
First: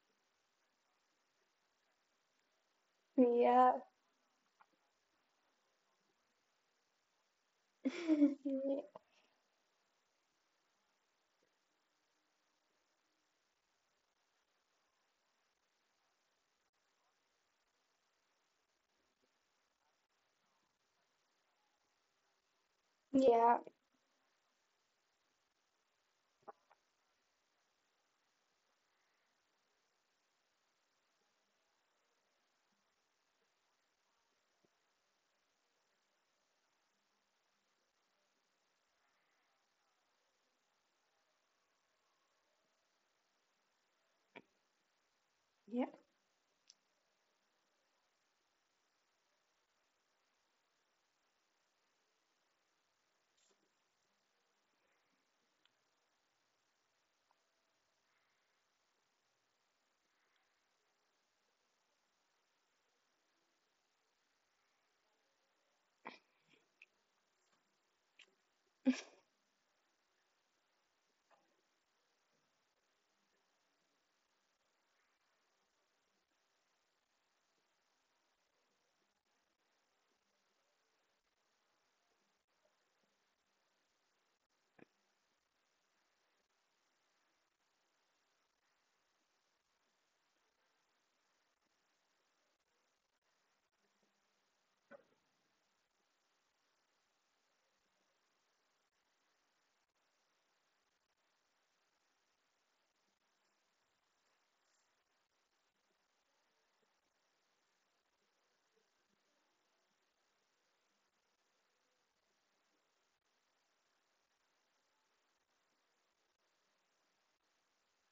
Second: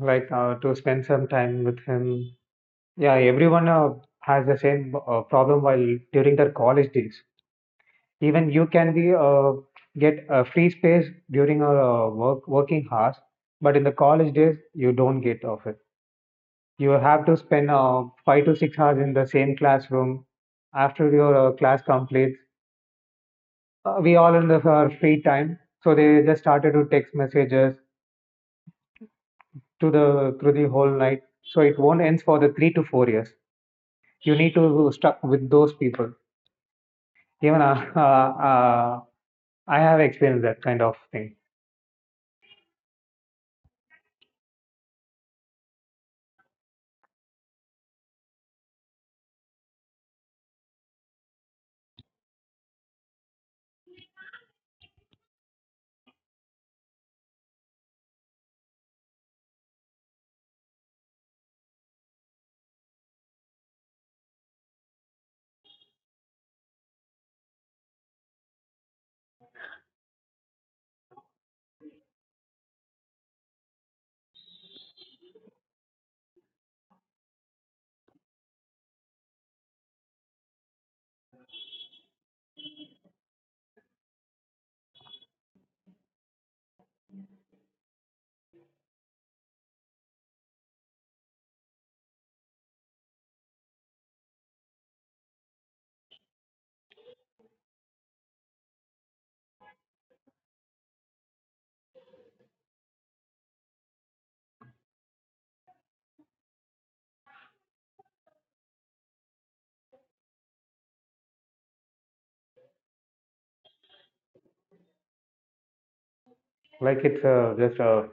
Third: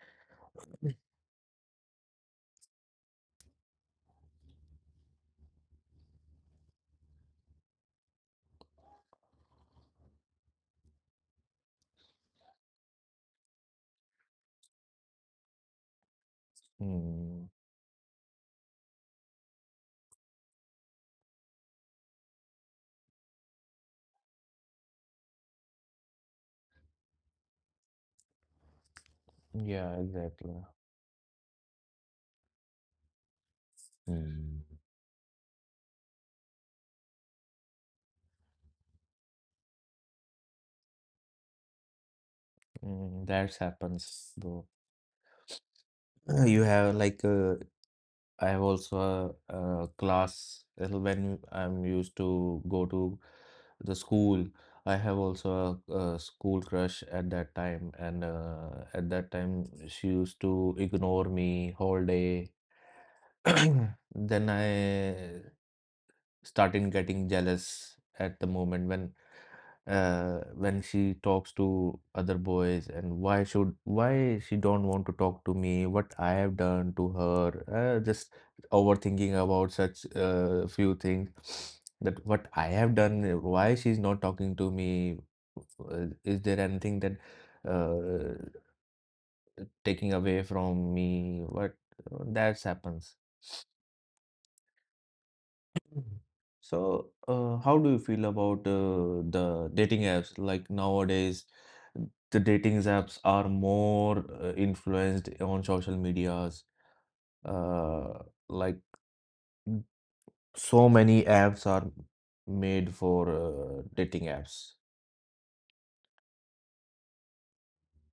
[SPEAKER 2] like uh, to spend some time with him. Yeah, everyone uh, has the same uh, problem while during their college days. Even you
[SPEAKER 3] Yeah.
[SPEAKER 2] can be uh, get a free space during our uh, work working hours, but in the college days you don't get of it. You have to
[SPEAKER 1] Mm.
[SPEAKER 2] spend uh, five to six hours in the same classroom. After your uh, class completes,
[SPEAKER 3] Yeah,
[SPEAKER 2] uh, we all in the our free time, so they just started to text messages to
[SPEAKER 1] Yeah,
[SPEAKER 2] the through
[SPEAKER 1] exactly.
[SPEAKER 2] the whole night. So it won't end for the three to four years. You need
[SPEAKER 1] Mm.
[SPEAKER 2] to stuck with those people. Even uh, uh, uh, I have experienced that kind of thing.
[SPEAKER 1] Mm. That happens though. You have like, uh, I have also a, a class, uh, when I'm used to go to the school. I have also a, a school crush at that time, and uh, at that time she used to ignore me whole day. Then I started getting jealous at the moment when uh, when she talks to other boys, and why should why she don't want to talk to me, what I have done to her, uh, just overthinking about such uh, few things, that what I have done, uh, why she's not talking to me, uh, is there anything that, uh, taking away from me, what uh, that's happens. Mhm. So, uh, how do you feel about uh, the dating apps? Like nowadays, the dating apps are more uh, influenced on social medias. Uh, like so many apps are made for uh, dating apps.
[SPEAKER 2] Like it's uh, just a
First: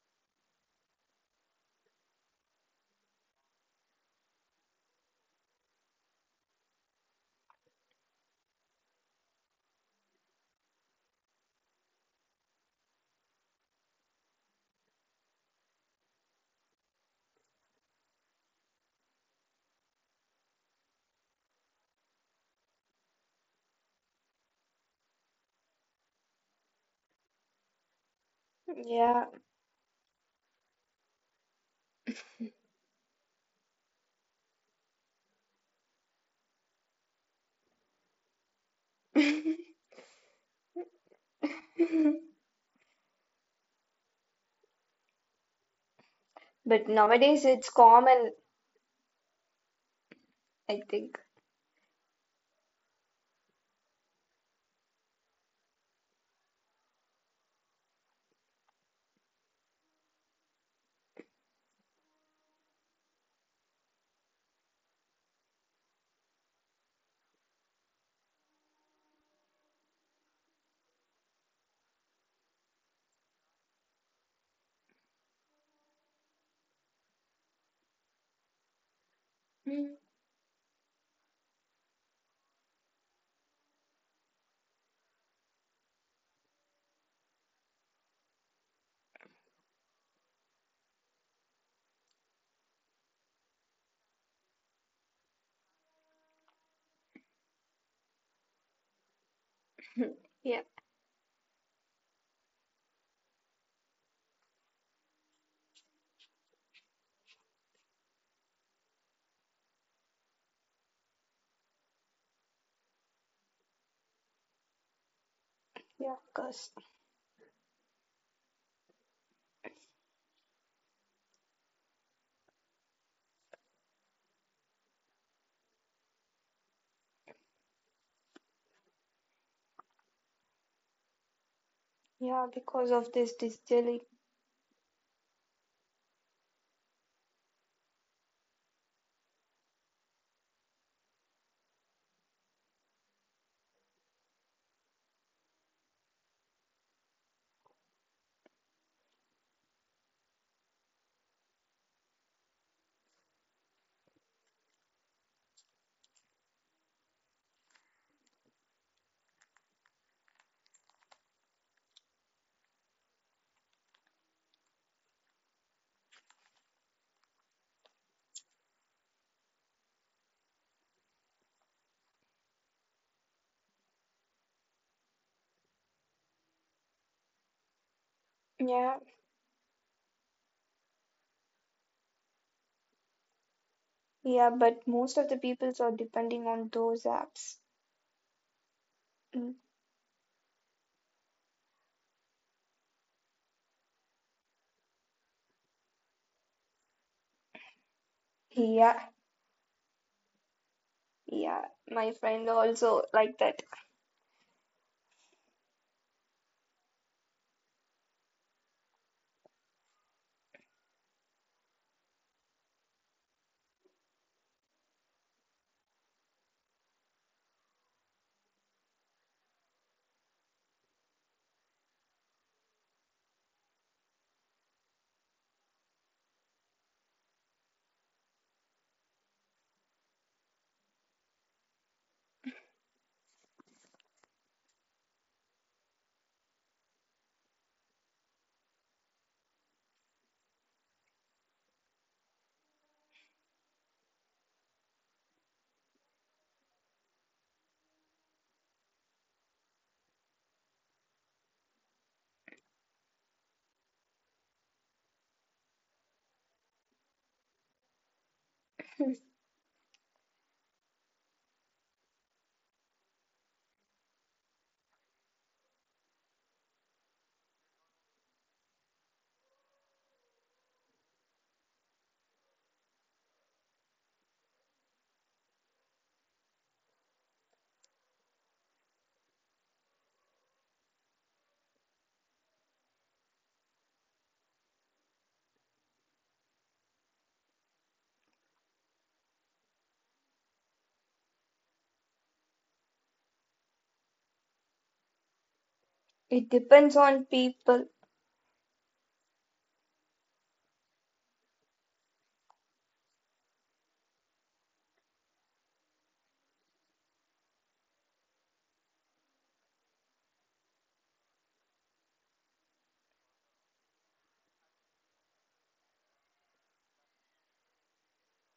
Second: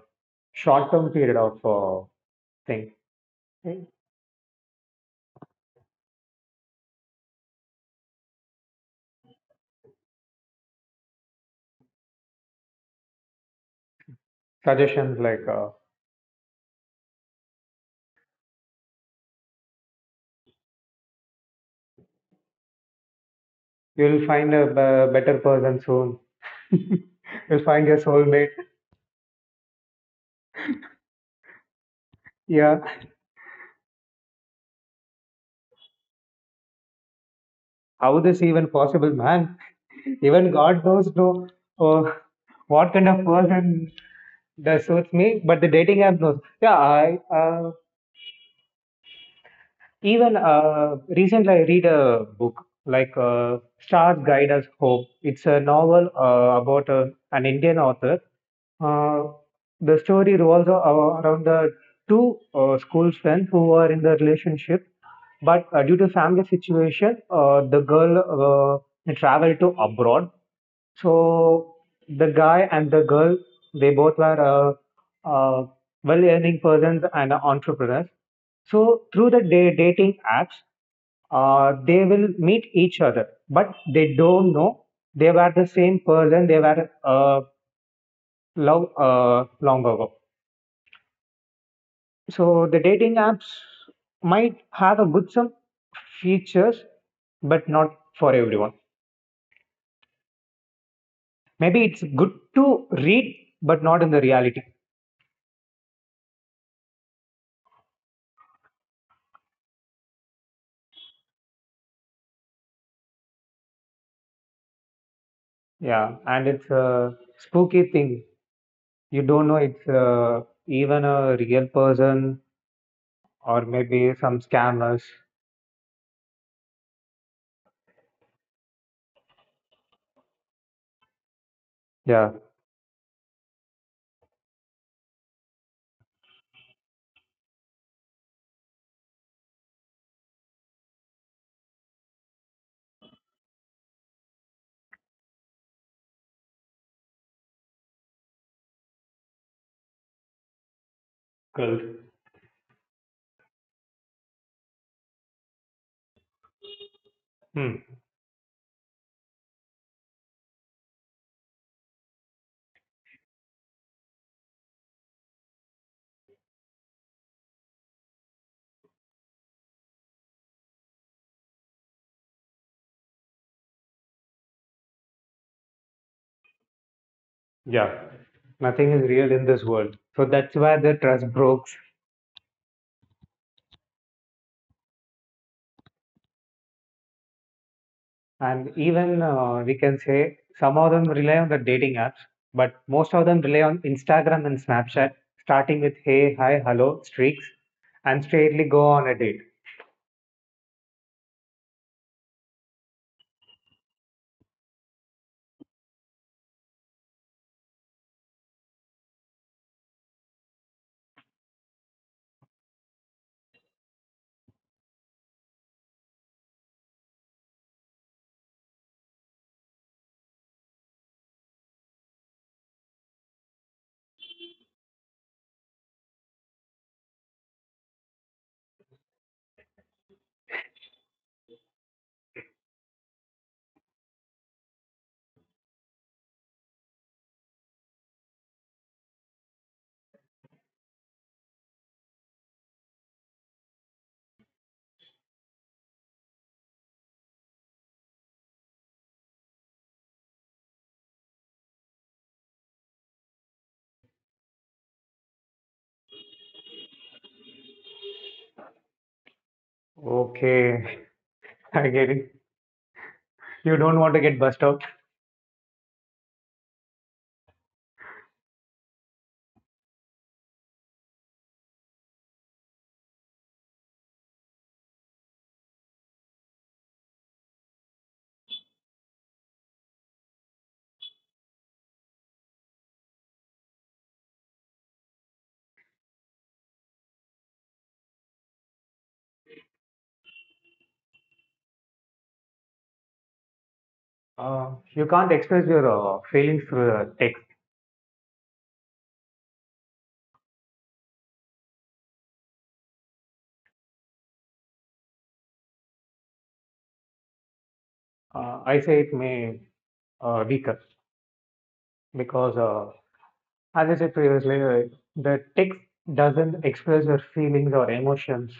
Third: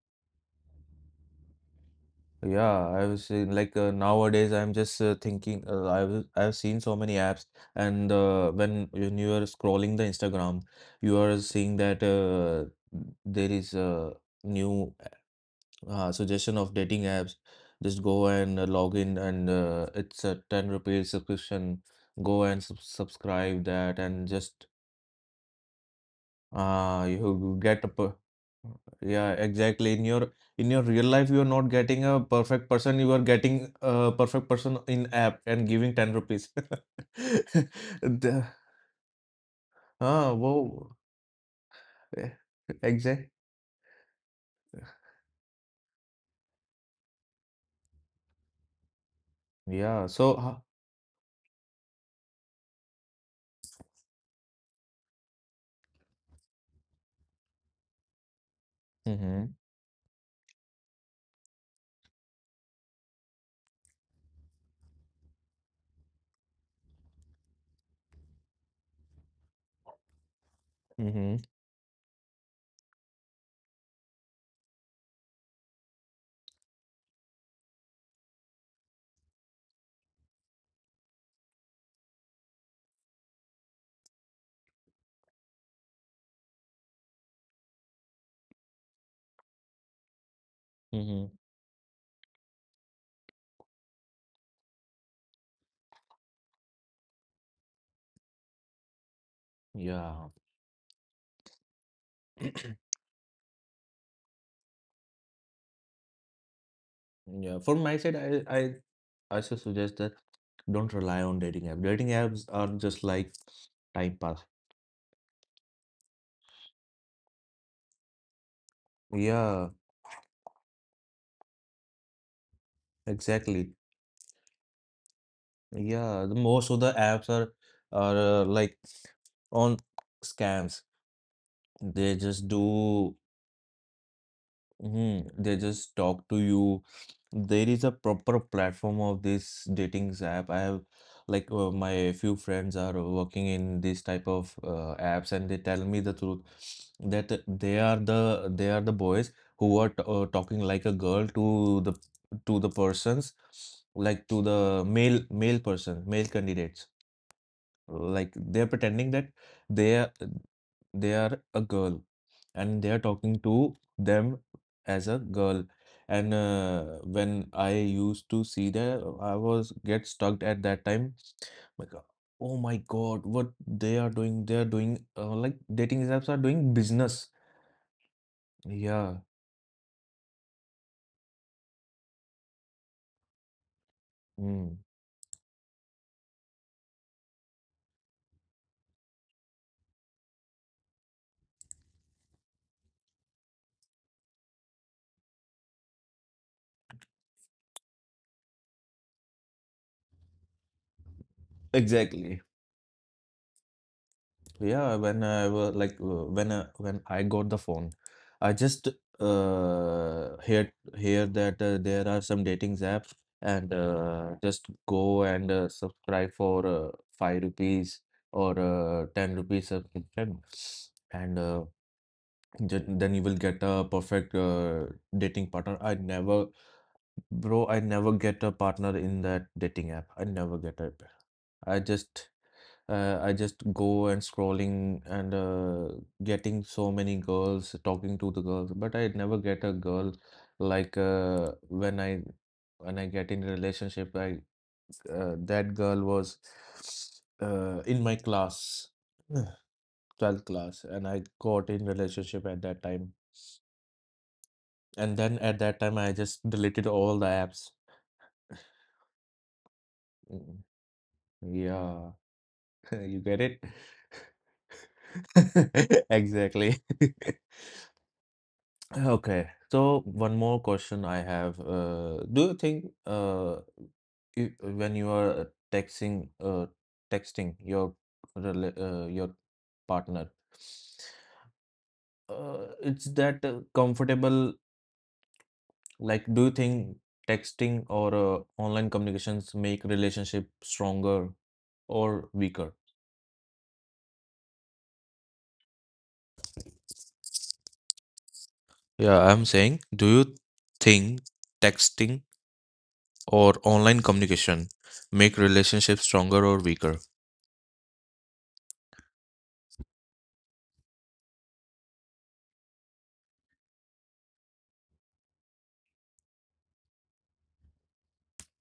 [SPEAKER 2] short-term period of uh,
[SPEAKER 1] Yeah,
[SPEAKER 2] thing.
[SPEAKER 1] I was saying like, uh, nowadays I'm just uh, thinking, uh, I've I've seen so many apps, and uh, when when you are scrolling the Instagram, you are seeing that uh, there is a new
[SPEAKER 2] Suggestions like uh,
[SPEAKER 1] uh, suggestion of dating apps. Just go and uh, log in, and uh, it's a 10 rupees subscription. Go and sub subscribe that,
[SPEAKER 2] you'll
[SPEAKER 1] and
[SPEAKER 2] find a
[SPEAKER 1] just
[SPEAKER 2] b- better person soon.
[SPEAKER 1] uh, you
[SPEAKER 2] You'll
[SPEAKER 1] get
[SPEAKER 2] find
[SPEAKER 1] a
[SPEAKER 2] your
[SPEAKER 1] per
[SPEAKER 2] soulmate.
[SPEAKER 3] yeah.
[SPEAKER 1] yeah, exactly. In your in your real life, you are not getting a perfect
[SPEAKER 2] Yeah,
[SPEAKER 1] person. You are getting a perfect person in app and giving 10 rupees.
[SPEAKER 2] how this
[SPEAKER 1] The,
[SPEAKER 2] even possible, man?
[SPEAKER 1] ah,
[SPEAKER 2] Even God
[SPEAKER 1] whoa.
[SPEAKER 2] knows no. Oh, what kind of
[SPEAKER 1] Exactly.
[SPEAKER 2] person that suits me? But the dating app knows. Yeah,
[SPEAKER 3] But
[SPEAKER 2] I
[SPEAKER 3] nowadays it's
[SPEAKER 2] uh,
[SPEAKER 3] common,
[SPEAKER 1] Yeah. So,
[SPEAKER 2] even
[SPEAKER 1] uh,
[SPEAKER 3] I
[SPEAKER 2] uh,
[SPEAKER 3] think.
[SPEAKER 2] recently I read a book like uh, Stars Guide Us Hope. It's a novel uh, about a, an Indian author. Uh,
[SPEAKER 1] mm-hmm,
[SPEAKER 2] the story revolves a- a- around the two uh, school friends who are in the relationship, but uh, due to family situation, uh, the girl uh, they to abroad.
[SPEAKER 1] mm-hmm,
[SPEAKER 2] So the guy and the girl, they both were uh, uh, well-earning persons and entrepreneurs. So through the da-
[SPEAKER 3] Mm.
[SPEAKER 2] dating apps, uh, they will meet each other, but they don't know they were the same person. They were uh, love uh, long ago.
[SPEAKER 1] mm-hmm.
[SPEAKER 2] So the dating apps might have a good some features, but not for everyone.
[SPEAKER 1] Yeah.
[SPEAKER 3] Yeah,
[SPEAKER 2] Maybe it's good to read, but not in the reality.
[SPEAKER 1] Yeah, from my side, I I I should suggest that don't rely on dating apps. Dating apps are just like time pass.
[SPEAKER 3] yeah,
[SPEAKER 2] Yeah, and it's
[SPEAKER 3] because
[SPEAKER 2] a spooky thing. You don't know
[SPEAKER 1] Yeah,
[SPEAKER 2] it's uh, even a real person or
[SPEAKER 1] exactly.
[SPEAKER 2] maybe some scammers.
[SPEAKER 1] Yeah, the most of the apps are are uh, like on scams. They
[SPEAKER 2] Yeah,
[SPEAKER 3] yeah,
[SPEAKER 1] just
[SPEAKER 3] because of
[SPEAKER 1] do.
[SPEAKER 3] this digital.
[SPEAKER 1] Mhm. They just talk to you. There is a proper platform of this dating app. I have, like, uh, my few friends are working in this type of uh, apps, and they tell me the truth that they are the they are the boys who are t uh, talking like a girl to
[SPEAKER 2] girl.
[SPEAKER 1] the, to the persons like to the male male person male candidates.
[SPEAKER 2] Hmm.
[SPEAKER 1] Like they're pretending that they are they are a girl and they are talking to them as a girl. And uh, when I used to see that, I was get stuck at that time. Like, oh my God, what they are doing? They are doing, uh, like dating apps are doing business.
[SPEAKER 2] Yeah, nothing
[SPEAKER 3] Yeah,
[SPEAKER 2] is
[SPEAKER 1] Yeah.
[SPEAKER 2] real in this world. So that's why the trust broke.
[SPEAKER 3] yeah,
[SPEAKER 1] Mm.
[SPEAKER 3] but most of the peoples are depending on those apps.
[SPEAKER 2] And even
[SPEAKER 3] Mm.
[SPEAKER 2] uh, we can say some of them rely on the dating apps, but most of them rely on Instagram and Snapchat, starting with hey, hi, hello, streaks, and straightly go
[SPEAKER 3] Yeah,
[SPEAKER 2] on a date.
[SPEAKER 3] yeah. My
[SPEAKER 1] Exactly.
[SPEAKER 3] friend also like that.
[SPEAKER 1] Yeah, when I was like uh, when I, when I got the phone, I just uh heard hear that uh, there are some dating apps and uh, just go and uh, subscribe for uh, five rupees or uh, ten rupees subscription, and uh, ju- then you will get a perfect uh, dating partner. I never, bro, I never get a partner in that dating app. I never get it. I just uh, I just go and scrolling and uh, getting so many girls, talking to the girls, but I never get a girl, like, uh, when I when I get in a relationship, I uh, that girl was uh, in my class, twelfth class, and I got in relationship at that time. And then at that time, I just deleted all the apps. Mm.
[SPEAKER 2] Okay, I
[SPEAKER 1] Yeah,
[SPEAKER 2] get it.
[SPEAKER 1] you get it?
[SPEAKER 2] You don't want to get bust out.
[SPEAKER 1] Exactly. Okay, so one more question I have. Uh, do you think, uh, you, when you are, uh, texting, uh, texting your rela- uh, your partner, uh, it's that uh, comfortable? Like, do you think texting or uh, online communications make relationship stronger or weaker?
[SPEAKER 2] Uh, you can't express your uh,
[SPEAKER 3] It
[SPEAKER 2] feelings through
[SPEAKER 3] depends
[SPEAKER 2] uh,
[SPEAKER 3] on
[SPEAKER 2] text.
[SPEAKER 3] people.
[SPEAKER 1] Yeah, I'm saying, do you think texting or online communication make relationships stronger or weaker?
[SPEAKER 2] Uh, I say it may uh, weaker because, uh, as I said previously, uh, the text doesn't express your feelings or emotions.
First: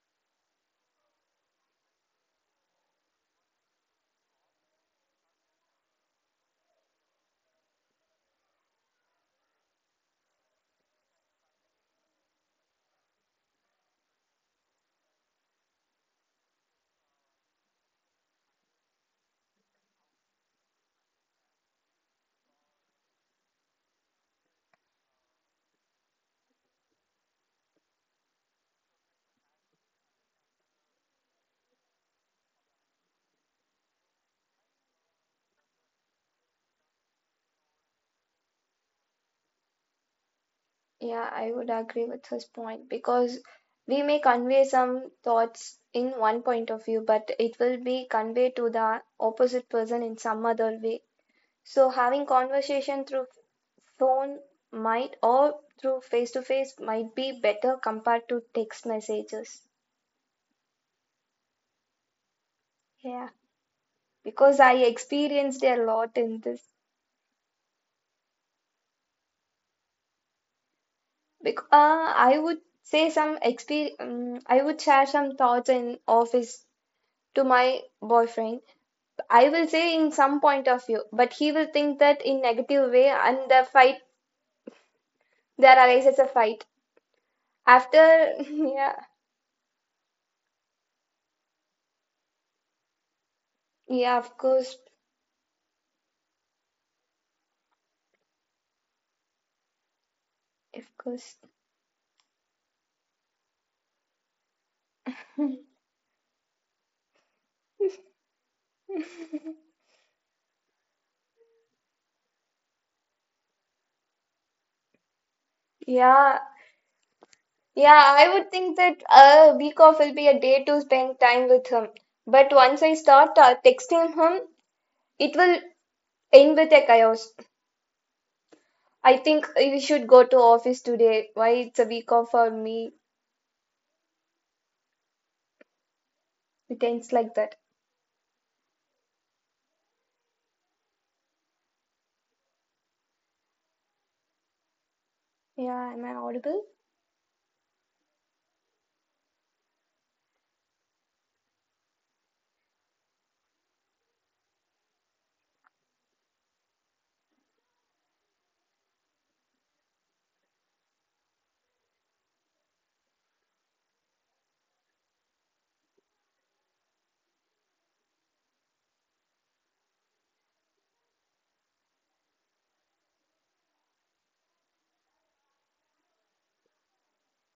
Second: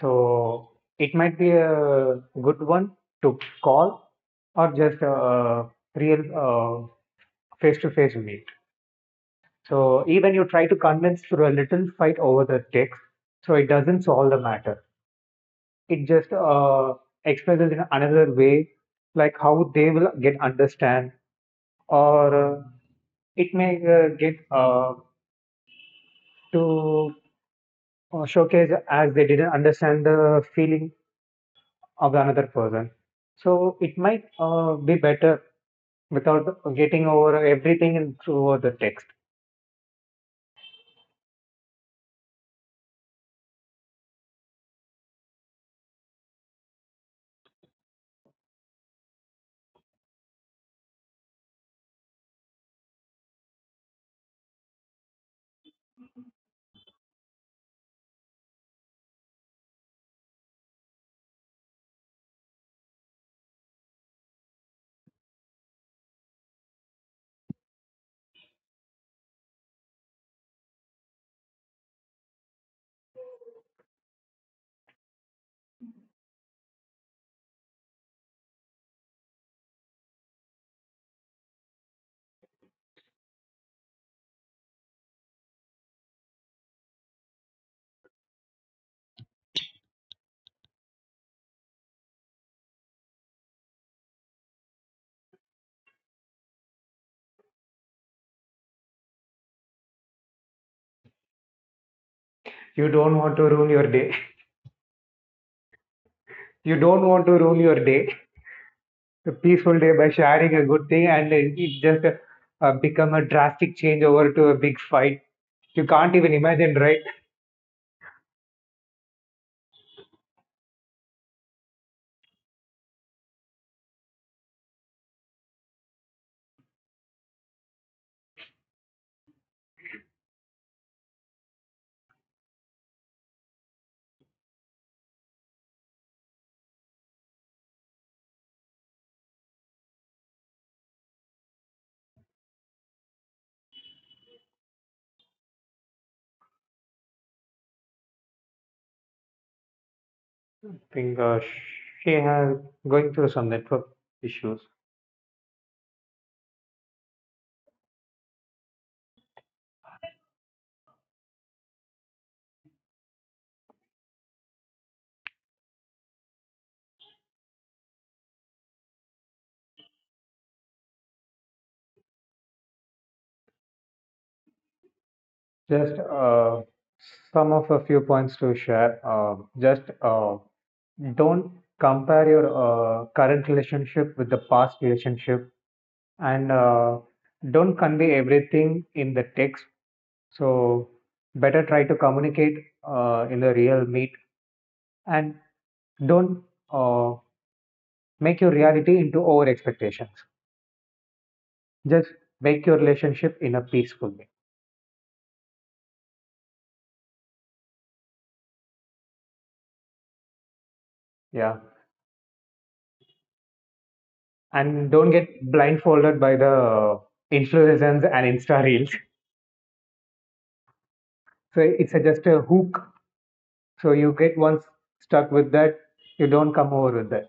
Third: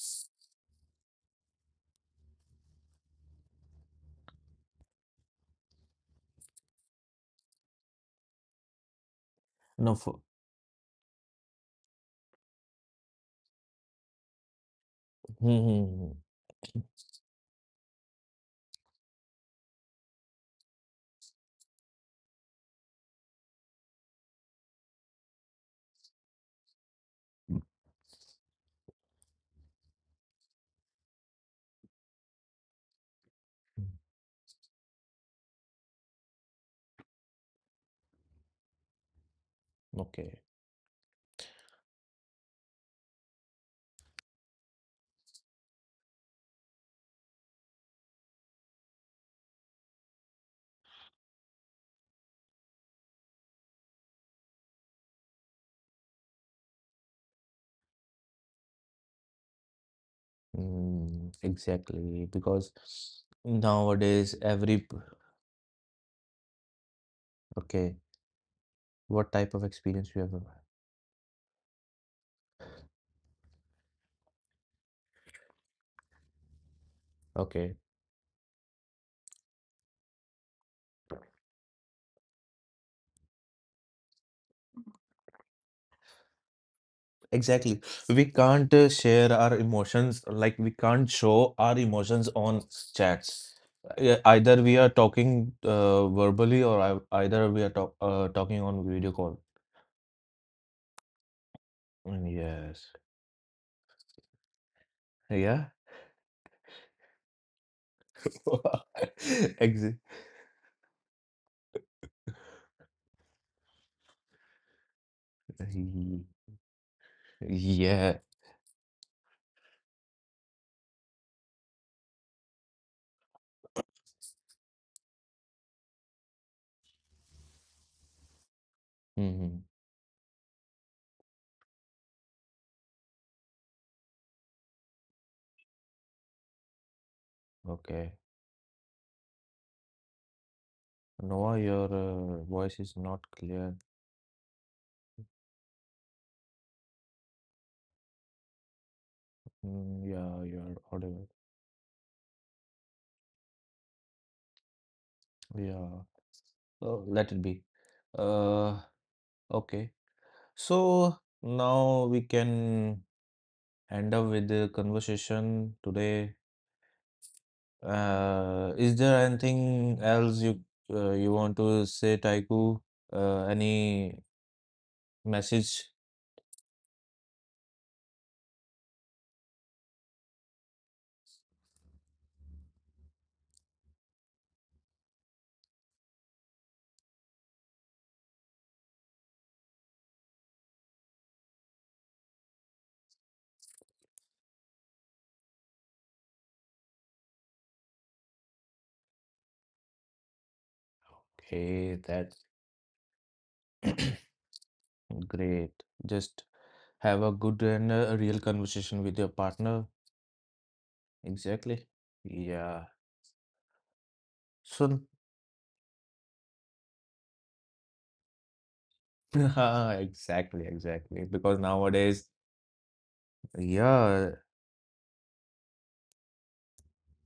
[SPEAKER 2] So it might be a good one to call or just a, a real uh, face-to-face meet.
[SPEAKER 1] No.
[SPEAKER 2] So even you try to convince through a little fight over the text, so it doesn't solve the matter.
[SPEAKER 1] Hmm, hmm,
[SPEAKER 2] It
[SPEAKER 1] hmm,
[SPEAKER 2] just uh, expresses in another way, like how they will get understand, or uh, it may uh, get uh, to uh, showcase as they didn't understand the feeling of the another person. So it
[SPEAKER 1] hmm.
[SPEAKER 2] might uh, be better without getting over everything in through the text.
[SPEAKER 1] Okay.
[SPEAKER 3] Yeah, I would agree with his point because we may convey some thoughts in one point of view, but it will be conveyed to the opposite person in some other way. So having conversation through phone might or through face to face might be better compared to text messages.
[SPEAKER 1] Mm, exactly. Because
[SPEAKER 3] Yeah,
[SPEAKER 1] nowadays,
[SPEAKER 3] because I
[SPEAKER 1] every p-
[SPEAKER 3] experienced a lot in this.
[SPEAKER 1] okay, what type of experience you have?
[SPEAKER 3] Because uh, I would say some exper um, I would share some thoughts in office to
[SPEAKER 1] Okay,
[SPEAKER 3] my boyfriend. I will say in some point of view, but he will think that in negative way, and the fight there arises a fight.
[SPEAKER 1] exactly. We
[SPEAKER 3] After
[SPEAKER 1] can't uh,
[SPEAKER 3] yeah,
[SPEAKER 1] share our emotions, like we can't show our emotions on chats. Yeah,
[SPEAKER 3] yeah, of
[SPEAKER 1] either we
[SPEAKER 3] course,
[SPEAKER 1] are talking uh, verbally, or I, either we are talk, uh, talking on video call.
[SPEAKER 3] of course.
[SPEAKER 1] Mm.
[SPEAKER 2] You
[SPEAKER 1] Yes.
[SPEAKER 2] don't want to ruin your day.
[SPEAKER 1] Yeah.
[SPEAKER 2] You don't want to ruin your day, a peaceful day,
[SPEAKER 1] Exit.
[SPEAKER 2] by sharing a good thing, and it just uh, become a drastic change over to a big fight. You can't even
[SPEAKER 3] Yeah.
[SPEAKER 2] imagine, right?
[SPEAKER 3] Yeah,
[SPEAKER 1] Yeah.
[SPEAKER 3] I would think that a week off will be a day to spend time with him. But once I start uh, texting him, it will end with a chaos. I think
[SPEAKER 1] Hmm.
[SPEAKER 3] we should go to office today. Why it's a week off for me? It ends like that.
[SPEAKER 1] Okay. Noah, your uh, voice is not clear.
[SPEAKER 3] Yeah, am I audible?
[SPEAKER 1] Mm, yeah,
[SPEAKER 2] I
[SPEAKER 1] you're
[SPEAKER 2] think
[SPEAKER 1] audible.
[SPEAKER 2] uh, she has going through some network issues.
[SPEAKER 1] Yeah, oh, let it be. Uh, okay. So now we can end up with the conversation today. Uh, is there anything else you uh, you want to say, Taiku? Uh, any message?
[SPEAKER 2] Just uh, some of a few points to share. Uh, just uh, don't compare your uh, current relationship with the past relationship, and uh, don't convey everything in the text. So better try to communicate uh, in the real meet, and don't uh, make your reality into over expectations.
[SPEAKER 1] Okay,
[SPEAKER 2] Just
[SPEAKER 1] that's
[SPEAKER 2] make your relationship in a peaceful way.
[SPEAKER 1] great. Just have a good and a real conversation with your partner.
[SPEAKER 2] Yeah.
[SPEAKER 1] Exactly. Yeah.
[SPEAKER 2] And
[SPEAKER 1] So
[SPEAKER 2] don't get blindfolded by the influencers and Insta reels.
[SPEAKER 1] exactly, exactly.
[SPEAKER 2] So
[SPEAKER 1] Because
[SPEAKER 2] it's a, just
[SPEAKER 1] nowadays,
[SPEAKER 2] a hook. So you get
[SPEAKER 1] yeah,
[SPEAKER 2] once stuck with that, you don't come over with that.